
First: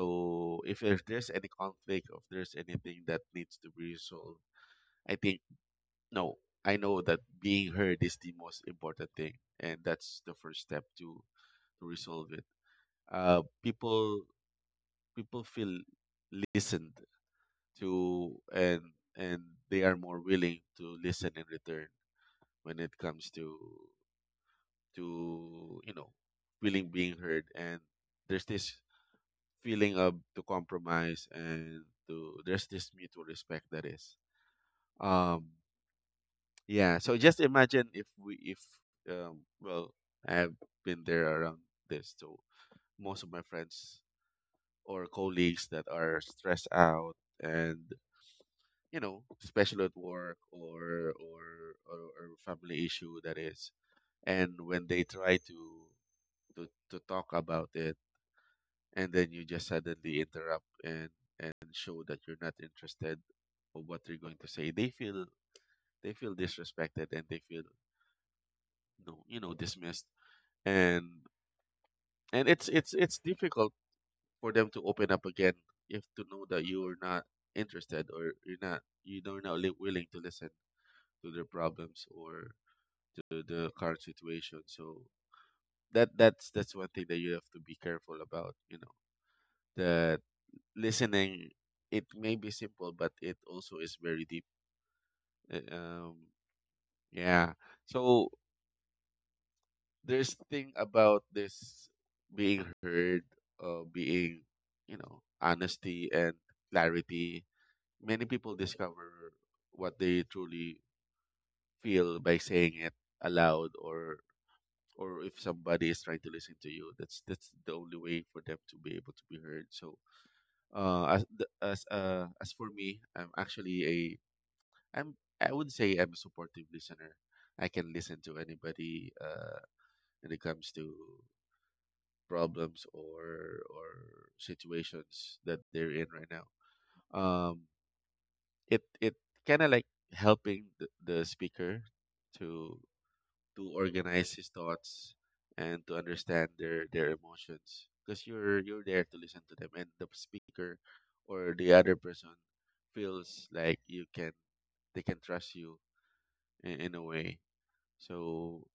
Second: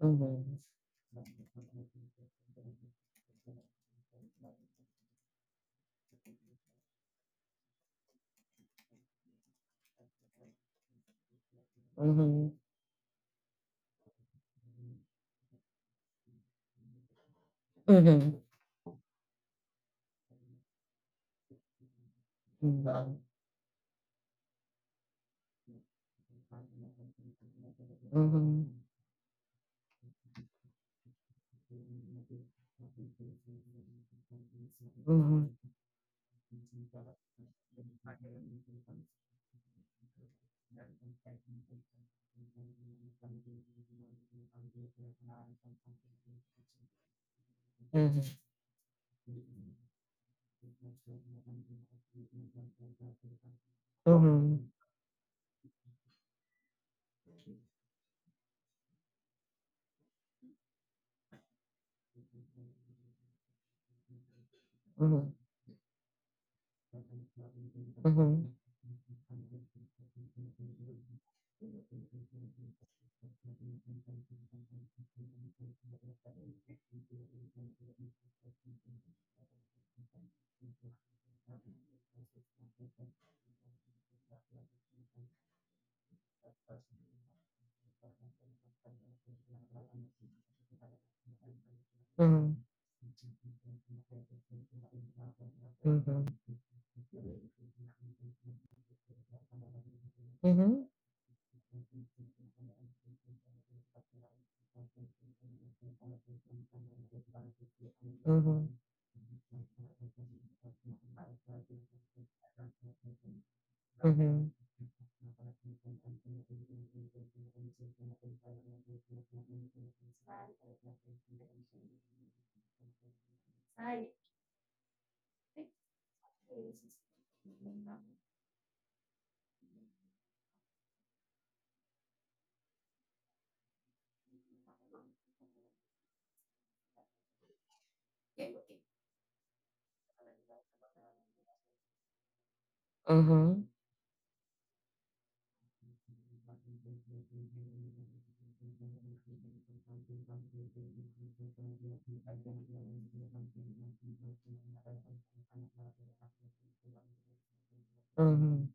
Speaker 1: mhm.
Speaker 2: if, if there's any conflict, or if there's anything that needs to be resolved, I think no, I know that being heard is the most important thing, and that's the first step to to resolve it.
Speaker 1: Mhm.
Speaker 2: uh people people feel listened to,
Speaker 1: Mhm.
Speaker 2: and and they are more willing to listen in return. When it
Speaker 1: Mhm.
Speaker 2: comes to to you know feeling being heard, and there's
Speaker 1: Mhm.
Speaker 2: this feeling of to compromise, and to there's this mutual respect, that is,
Speaker 1: Mhm.
Speaker 2: um yeah. So just imagine if we if um well, I've been there around this. So most of my friends or colleagues that are stressed out, and
Speaker 1: Mhm.
Speaker 2: you know, special at work, or or or, or family issue, that is. And
Speaker 1: Mhm.
Speaker 2: when they try to, to to talk about it, and then you just suddenly interrupt and and show that you're not interested of what they're going to say, they feel
Speaker 1: Mhm.
Speaker 2: they feel disrespected, and they feel
Speaker 1: Mhm.
Speaker 2: no, you know, dismissed. And and it's it's it's difficult for them to open up again, if to know that you are not interested, or you're not you are not li- willing to listen to their problems, or to the current situation. So that that's that's one thing that you have to be careful about. You know that listening, it
Speaker 1: Mhm.
Speaker 2: may be
Speaker 1: Mhm.
Speaker 2: simple, but it also is very deep. Uh, Um,
Speaker 1: Mhm.
Speaker 2: yeah. So there's thing
Speaker 1: Mhm.
Speaker 2: about this being heard, uh, being you know honesty and clarity. Many people
Speaker 1: Mhm.
Speaker 2: discover what they truly feel by saying it aloud, or
Speaker 1: Mhm.
Speaker 2: or if somebody is trying to listen to you, that's that's the only way for them to be able to be heard. So uh as the- as uh as for me, I'm actually a I'm I would say I'm a supportive listener. I can listen to anybody uh when it comes to problems, or or situations that they're in right now. um it it kind of like helping the, the speaker to to organize his thoughts, and to understand their their emotions, because you're you're there to listen to them, and the speaker, or the other person, feels like you can they can trust you, in, in a way.
Speaker 1: Mhm.
Speaker 2: So
Speaker 1: Mhm.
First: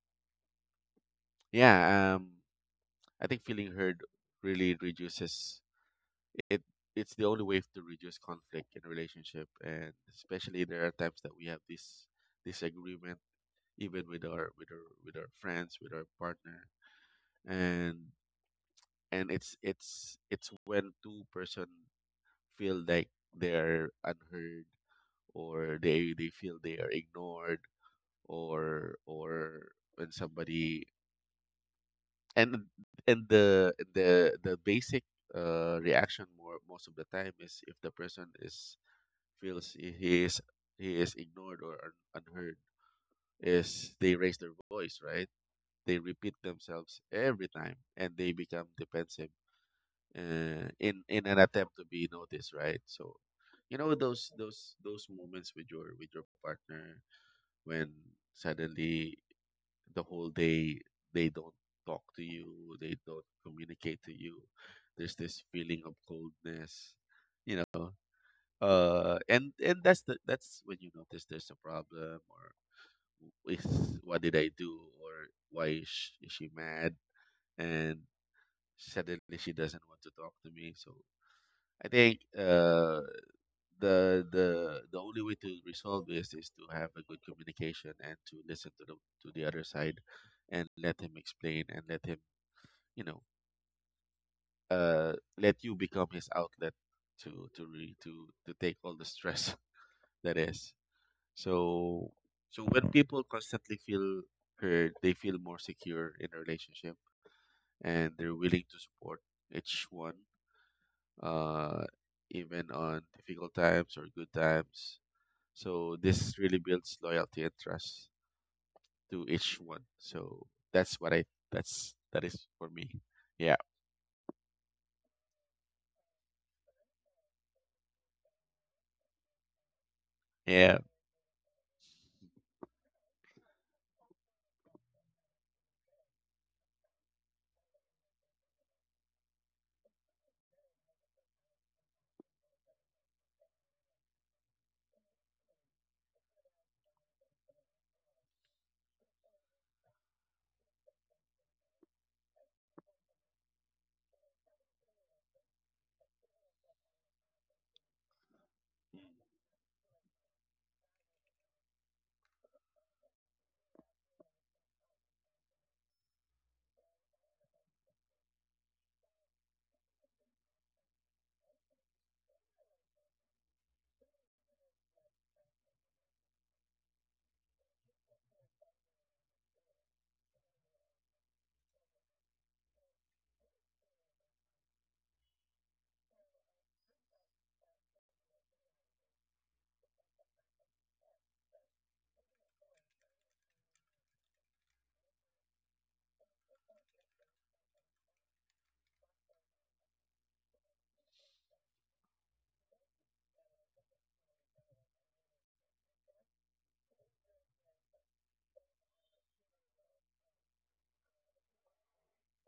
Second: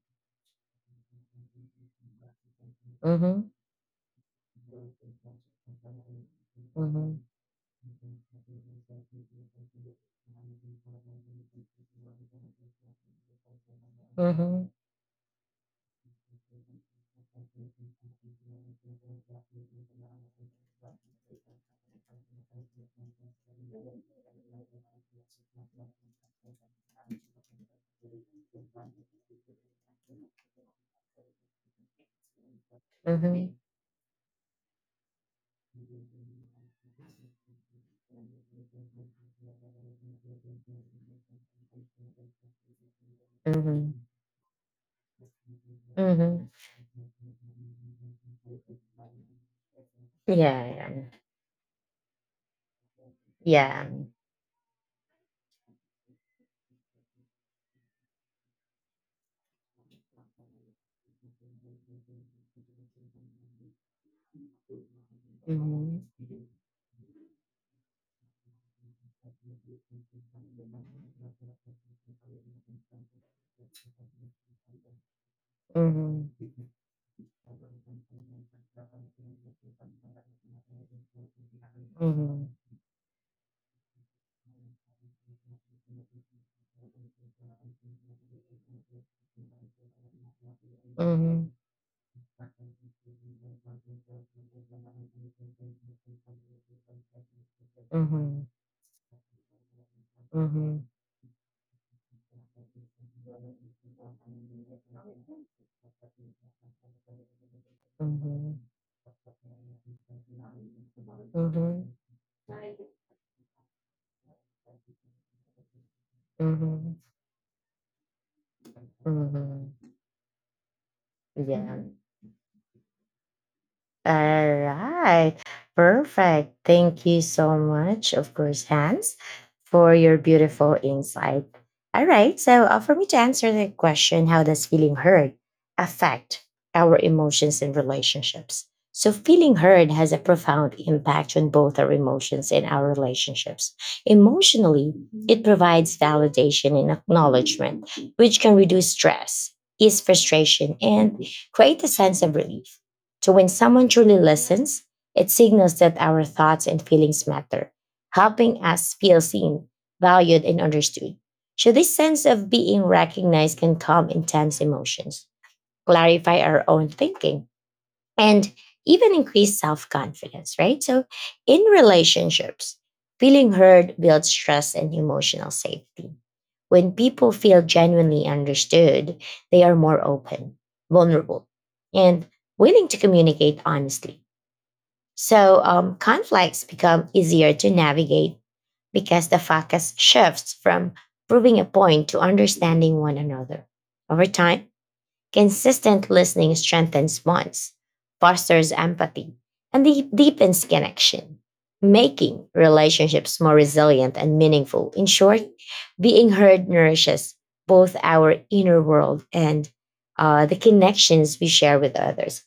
Speaker 2: yeah, um I think feeling heard really reduces it. It's
Speaker 1: Mhm.
Speaker 2: the only way to reduce conflict in a relationship, and especially there are times that we have this disagreement, even with our with our with our friends, with our partner. And and it's it's it's when two person feel like they're unheard, or they they feel they are ignored, or or when somebody, and and
Speaker 1: Mhm.
Speaker 2: the the the basic uh reaction more most of the time is, if the person is feels he he is he is ignored, or un, unheard,
Speaker 1: Mhm.
Speaker 2: is
Speaker 1: Mhm.
Speaker 2: they raise their voice, right? They repeat
Speaker 1: Mhm.
Speaker 2: themselves every time, and they become defensive,
Speaker 1: Yeah,
Speaker 2: uh,
Speaker 1: yeah,
Speaker 2: in in an attempt to be noticed, right? So, you know
Speaker 1: yeah.
Speaker 2: those those those moments with your with your partner, when suddenly the whole day they don't talk to you, they don't communicate to you. There's this feeling of
Speaker 1: Mhm.
Speaker 2: coldness, you know. Uh, and and that's the that's when you notice there's a problem, or is, what did I do, or why is she, is she
Speaker 1: Mhm.
Speaker 2: mad? And suddenly she doesn't want to talk to me. So I think
Speaker 1: Mhm.
Speaker 2: uh, the the the only way to resolve this is to have a good communication, and to listen to the to the other side, and let
Speaker 1: Mhm.
Speaker 2: him
Speaker 1: Mhm.
Speaker 2: explain, and let him you know uh let you become his outlet, to to re, to
Speaker 1: Mhm.
Speaker 2: to take all the stress that is.
Speaker 1: Mhm.
Speaker 2: So so when people constantly feel heard, they feel more secure in a relationship, and they're
Speaker 1: Mhm.
Speaker 2: willing to support each one. Uh, even on difficult times or good times. So this really builds
Speaker 1: Mhm.
Speaker 2: loyalty and trust to each one.
Speaker 1: Mhm.
Speaker 2: So that's what I,
Speaker 1: Yeah.
Speaker 2: that's that is for me. Yeah.
Speaker 1: All right. Perfect. Thank you so much, of course, Hans, for your
Speaker 2: Yeah.
Speaker 1: beautiful insight. All right. So, uh, for me to answer the question, how does feeling heard affect our emotions and relationships? So, feeling heard has a profound impact on both our emotions and our relationships. Emotionally, it provides validation and acknowledgement, which can reduce stress, ease frustration, and create a sense of relief. So when someone truly listens, it signals that our thoughts and feelings matter, helping us feel seen, valued, and understood. So this sense of being recognized can calm intense emotions, clarify our own thinking, and even increase self confidence, right? So, in relationships, feeling heard builds trust and emotional safety. When people feel genuinely understood, they are more open, vulnerable, and willing to communicate honestly. So, um, conflicts become easier to navigate because the focus shifts from proving a point to understanding one another. Over time, consistent listening strengthens bonds, fosters empathy, and de- deepens connection, making relationships more resilient and meaningful. In short, being heard nourishes both our inner world and uh, the connections we share with others.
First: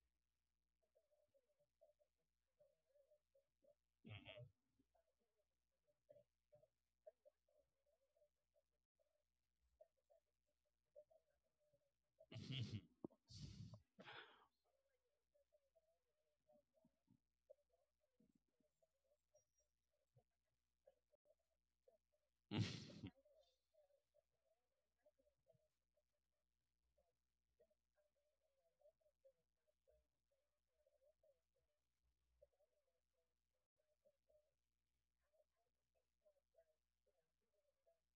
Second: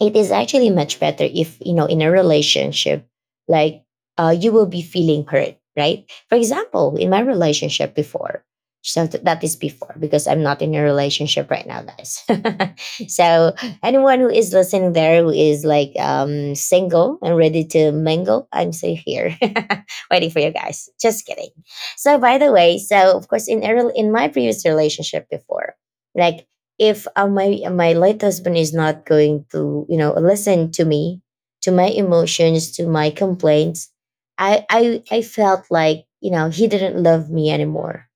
Speaker 1: It is actually much better if, you know, in a relationship, like, uh, you will be feeling hurt, right? For example, in my relationship before, so th- that is before, because I'm not in a relationship right now, guys. So anyone who is listening there, who is like, um single and ready to mingle, I'm still here waiting for you, guys. Just kidding. So by the way, so of course, in a rel- in my previous relationship before, like, if, uh, my my late husband is not going to, you know, listen to me, to my emotions, to my complaints, i i i felt like, you know, he didn't love me anymore.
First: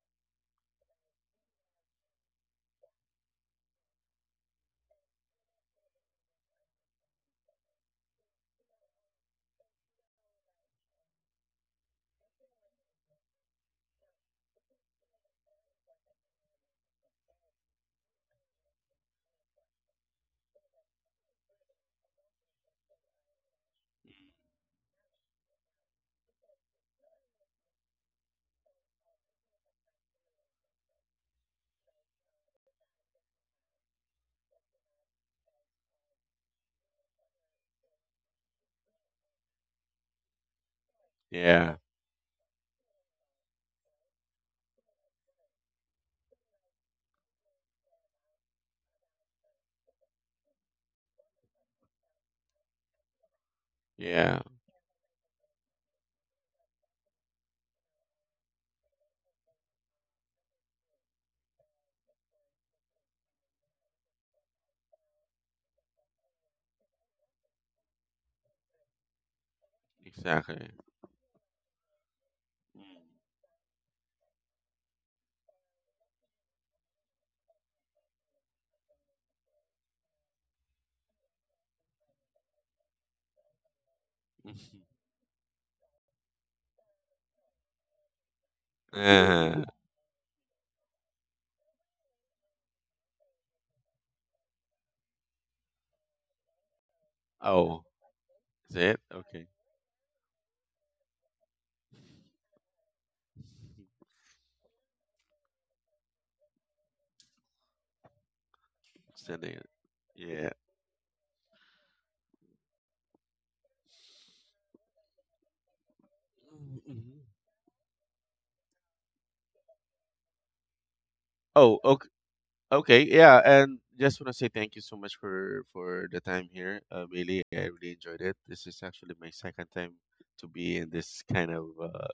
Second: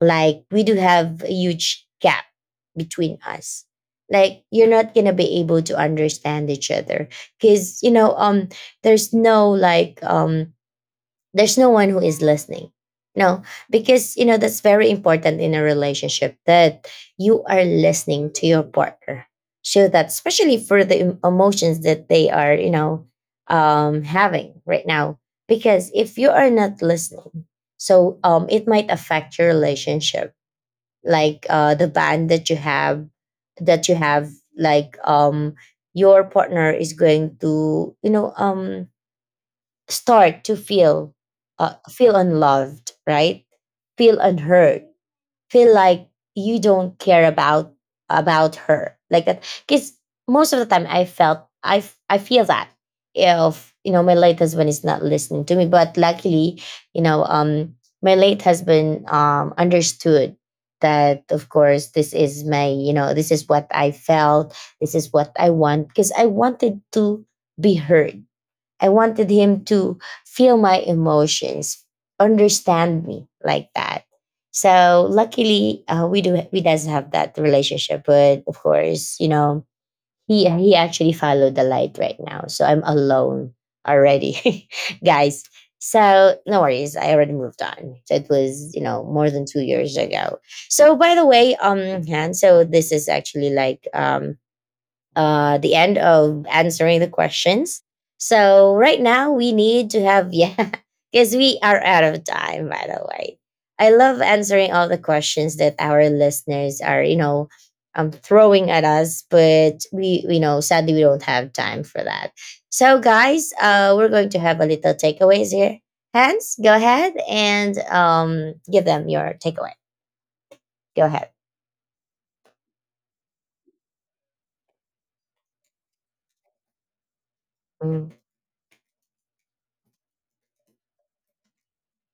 Speaker 1: Like, we do have a huge gap between us. Like, you're not gonna be able to understand each other, because, you know um there's no like, um there's no one who is listening. No. Because, you know, that's very important in a relationship, that you are listening to your partner. So that, especially for the em- emotions that they are, you know, um having right now. Because if you are not listening, so, um it might affect your relationship, like, uh the bond that you have, that you have like, um your partner is going to, you know, um start to feel, uh,
Speaker 2: Yeah.
Speaker 1: feel unloved, right? Feel unheard. Feel like you don't care about about her, like that. Because most of the time I felt, i f- i feel that, if, you know, my late
Speaker 2: Yeah.
Speaker 1: husband is not listening to me. But luckily, you know, um my late husband um understood that, of course, this is my, you know, this is what I felt, this is what I want, because I wanted to be heard. I wanted him to feel
Speaker 2: Exactly.
Speaker 1: my emotions, understand me, like that. So luckily, uh, we do, we does have that relationship. But of course, you know, he he actually followed the light right now, so I'm alone already, guys. So no worries, I already moved on. So it was, you know, more than two
Speaker 2: uh,
Speaker 1: years ago. So by the way, um, Han, so this is actually like, um uh, the end of answering the questions.
Speaker 2: oh,
Speaker 1: So
Speaker 2: is it?
Speaker 1: right now
Speaker 2: Okay.
Speaker 1: we need to have, yeah, because we are out of time. By the way, I love answering all the questions that our listeners are, you know, um throwing at us,
Speaker 2: Sending it.
Speaker 1: but we, you
Speaker 2: Yeah.
Speaker 1: know, sadly we don't have time for that. So guys, uh, we're going to have a little takeaways here. Hans, go ahead
Speaker 2: Mhm.
Speaker 1: and um give them your takeaway. Go ahead.
Speaker 2: Oh, okay. Okay, yeah, and just want to say thank you so much for for the time here, uh, Bailey. I really enjoyed it. This is actually my second time to be in this kind of uh,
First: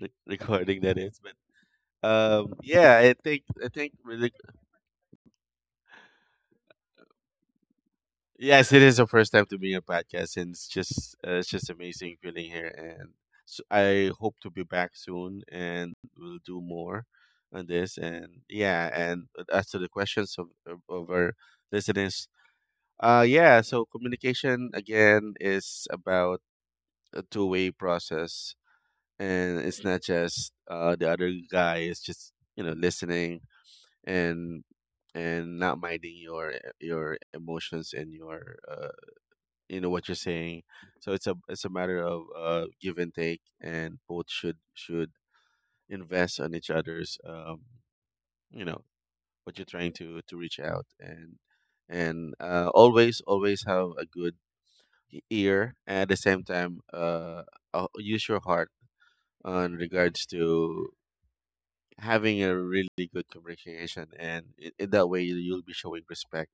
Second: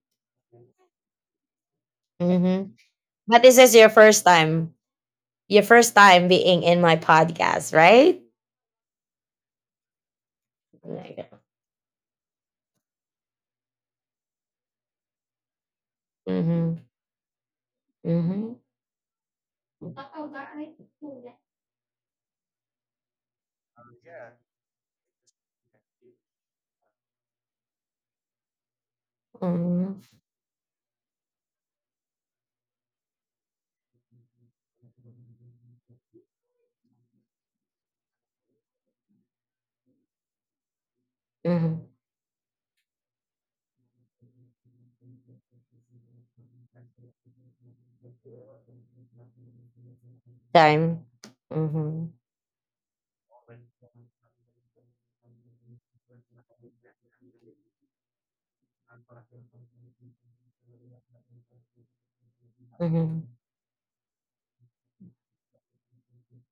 Speaker 2: re- recording, that is. But um,
Speaker 1: Mm-hmm.
Speaker 2: yeah, I
Speaker 1: But
Speaker 2: think
Speaker 1: this
Speaker 2: I
Speaker 1: is your
Speaker 2: think
Speaker 1: first
Speaker 2: really,
Speaker 1: time, your first time being in my podcast, right?
Speaker 2: yes, it is the first time to be a podcast, and it's just uh,
Speaker 1: Mm-hmm.
Speaker 2: it's just amazing feeling here. And so I hope to be back soon, and we'll do
Speaker 1: Mm-hmm.
Speaker 2: more on this. And yeah, and uh, as to the questions of of, of our listeners, uh, yeah, so communication again is about a two way process. And it's not
Speaker 1: Mm-hmm.
Speaker 2: just uh, the other guy is just, you know, listening, and and not minding your your emotions, and your uh, you know what you're saying, so it's a it's a
Speaker 1: Mm-hmm.
Speaker 2: matter of uh, give and take, and both should should invest on each other's, um, you know, what you're trying to to reach out,
Speaker 1: Time.
Speaker 2: and
Speaker 1: Mm-hmm.
Speaker 2: and uh, always always have a good e- ear, and at the same time, uh, uh, use your heart on regards to having a really good communication, and in, in that way you'll be showing respect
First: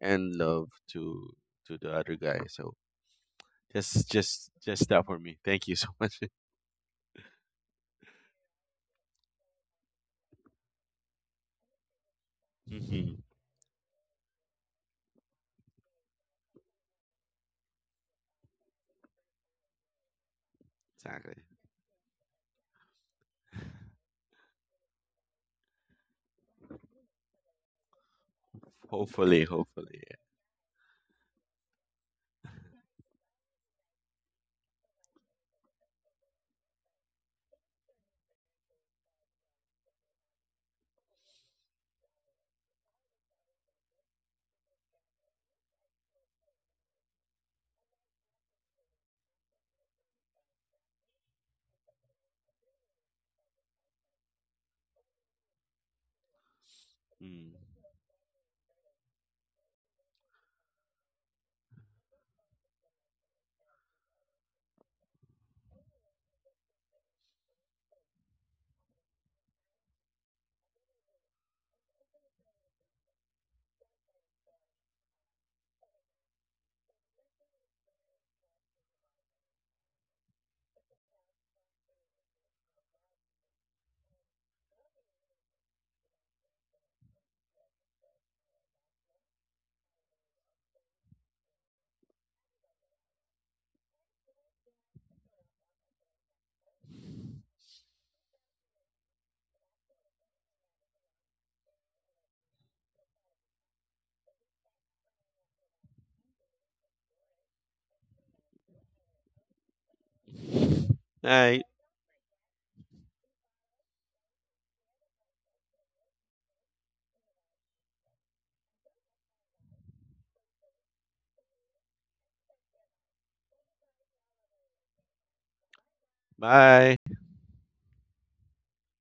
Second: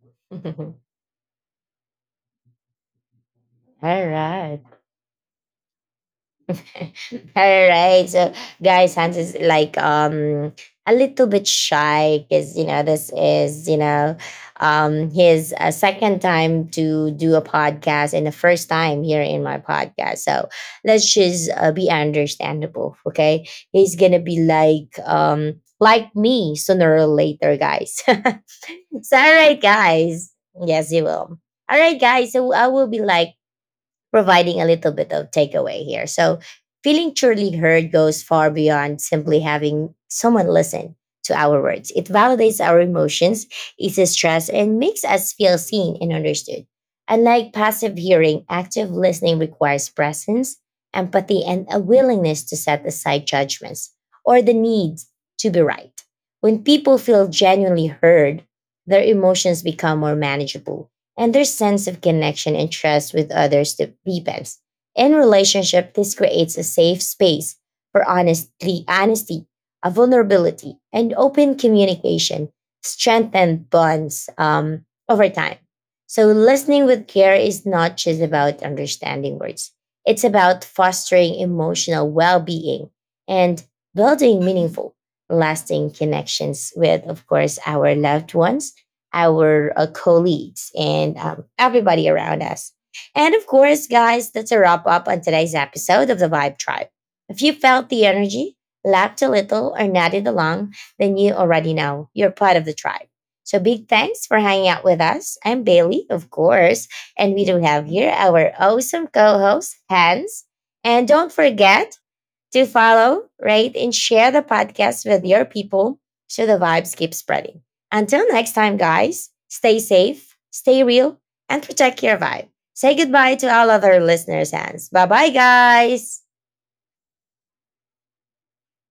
Speaker 2: and love
Speaker 1: Mm-hmm.
Speaker 2: to to the other guy. So
Speaker 1: All
Speaker 2: just just
Speaker 1: right.
Speaker 2: just that for me. Thank you so much.
Speaker 1: All right. So, guys, Hans is like, um a little bit shy, because you know this
Speaker 2: Mhm.
Speaker 1: is, you know, um his, uh, second time to do a podcast and the first time here in my podcast. So let's
Speaker 2: Exactly.
Speaker 1: just, uh, be understandable, okay? He's gonna be like, um like me sooner or later, guys. So, all
Speaker 2: Hopefully,
Speaker 1: right,
Speaker 2: hopefully.
Speaker 1: guys. Yes, he will. All right, guys. So I will be like providing a little bit of takeaway here. So, feeling truly heard goes far beyond simply having someone listen to our words. It validates our emotions, eases stress, and makes us feel seen and understood. Unlike passive hearing, active listening requires presence, empathy, and a willingness to set aside judgments or the need to be right. When people feel
Speaker 2: Yeah. Mm.
Speaker 1: genuinely heard, their emotions become more manageable and their sense of connection and trust with others de- deepens. In relationship, this creates a safe space for honesty, honesty, a vulnerability, and open communication, strengthen bonds, um, over time. So, listening with care is not just about understanding words; it's about fostering emotional well-being and building meaningful, lasting connections with, of course, our loved ones, our uh, colleagues, and um, everybody around us. And of course, guys, that's a wrap up on today's episode of the Vibe Tribe. If you felt the energy, laughed a little, or nodded along, then you already know you're part of the tribe. So big thanks for hanging out with us. I'm Bailey, of course, and we do have here our awesome co-host, Hans. And don't
Speaker 2: Night.
Speaker 1: forget, to follow, rate, and share the podcast with your people so the vibes keep spreading. Until next time, guys, stay safe, stay real, and protect your vibe. Say goodbye to all other listeners' hands. Bye bye, guys.
Speaker 2: Bye.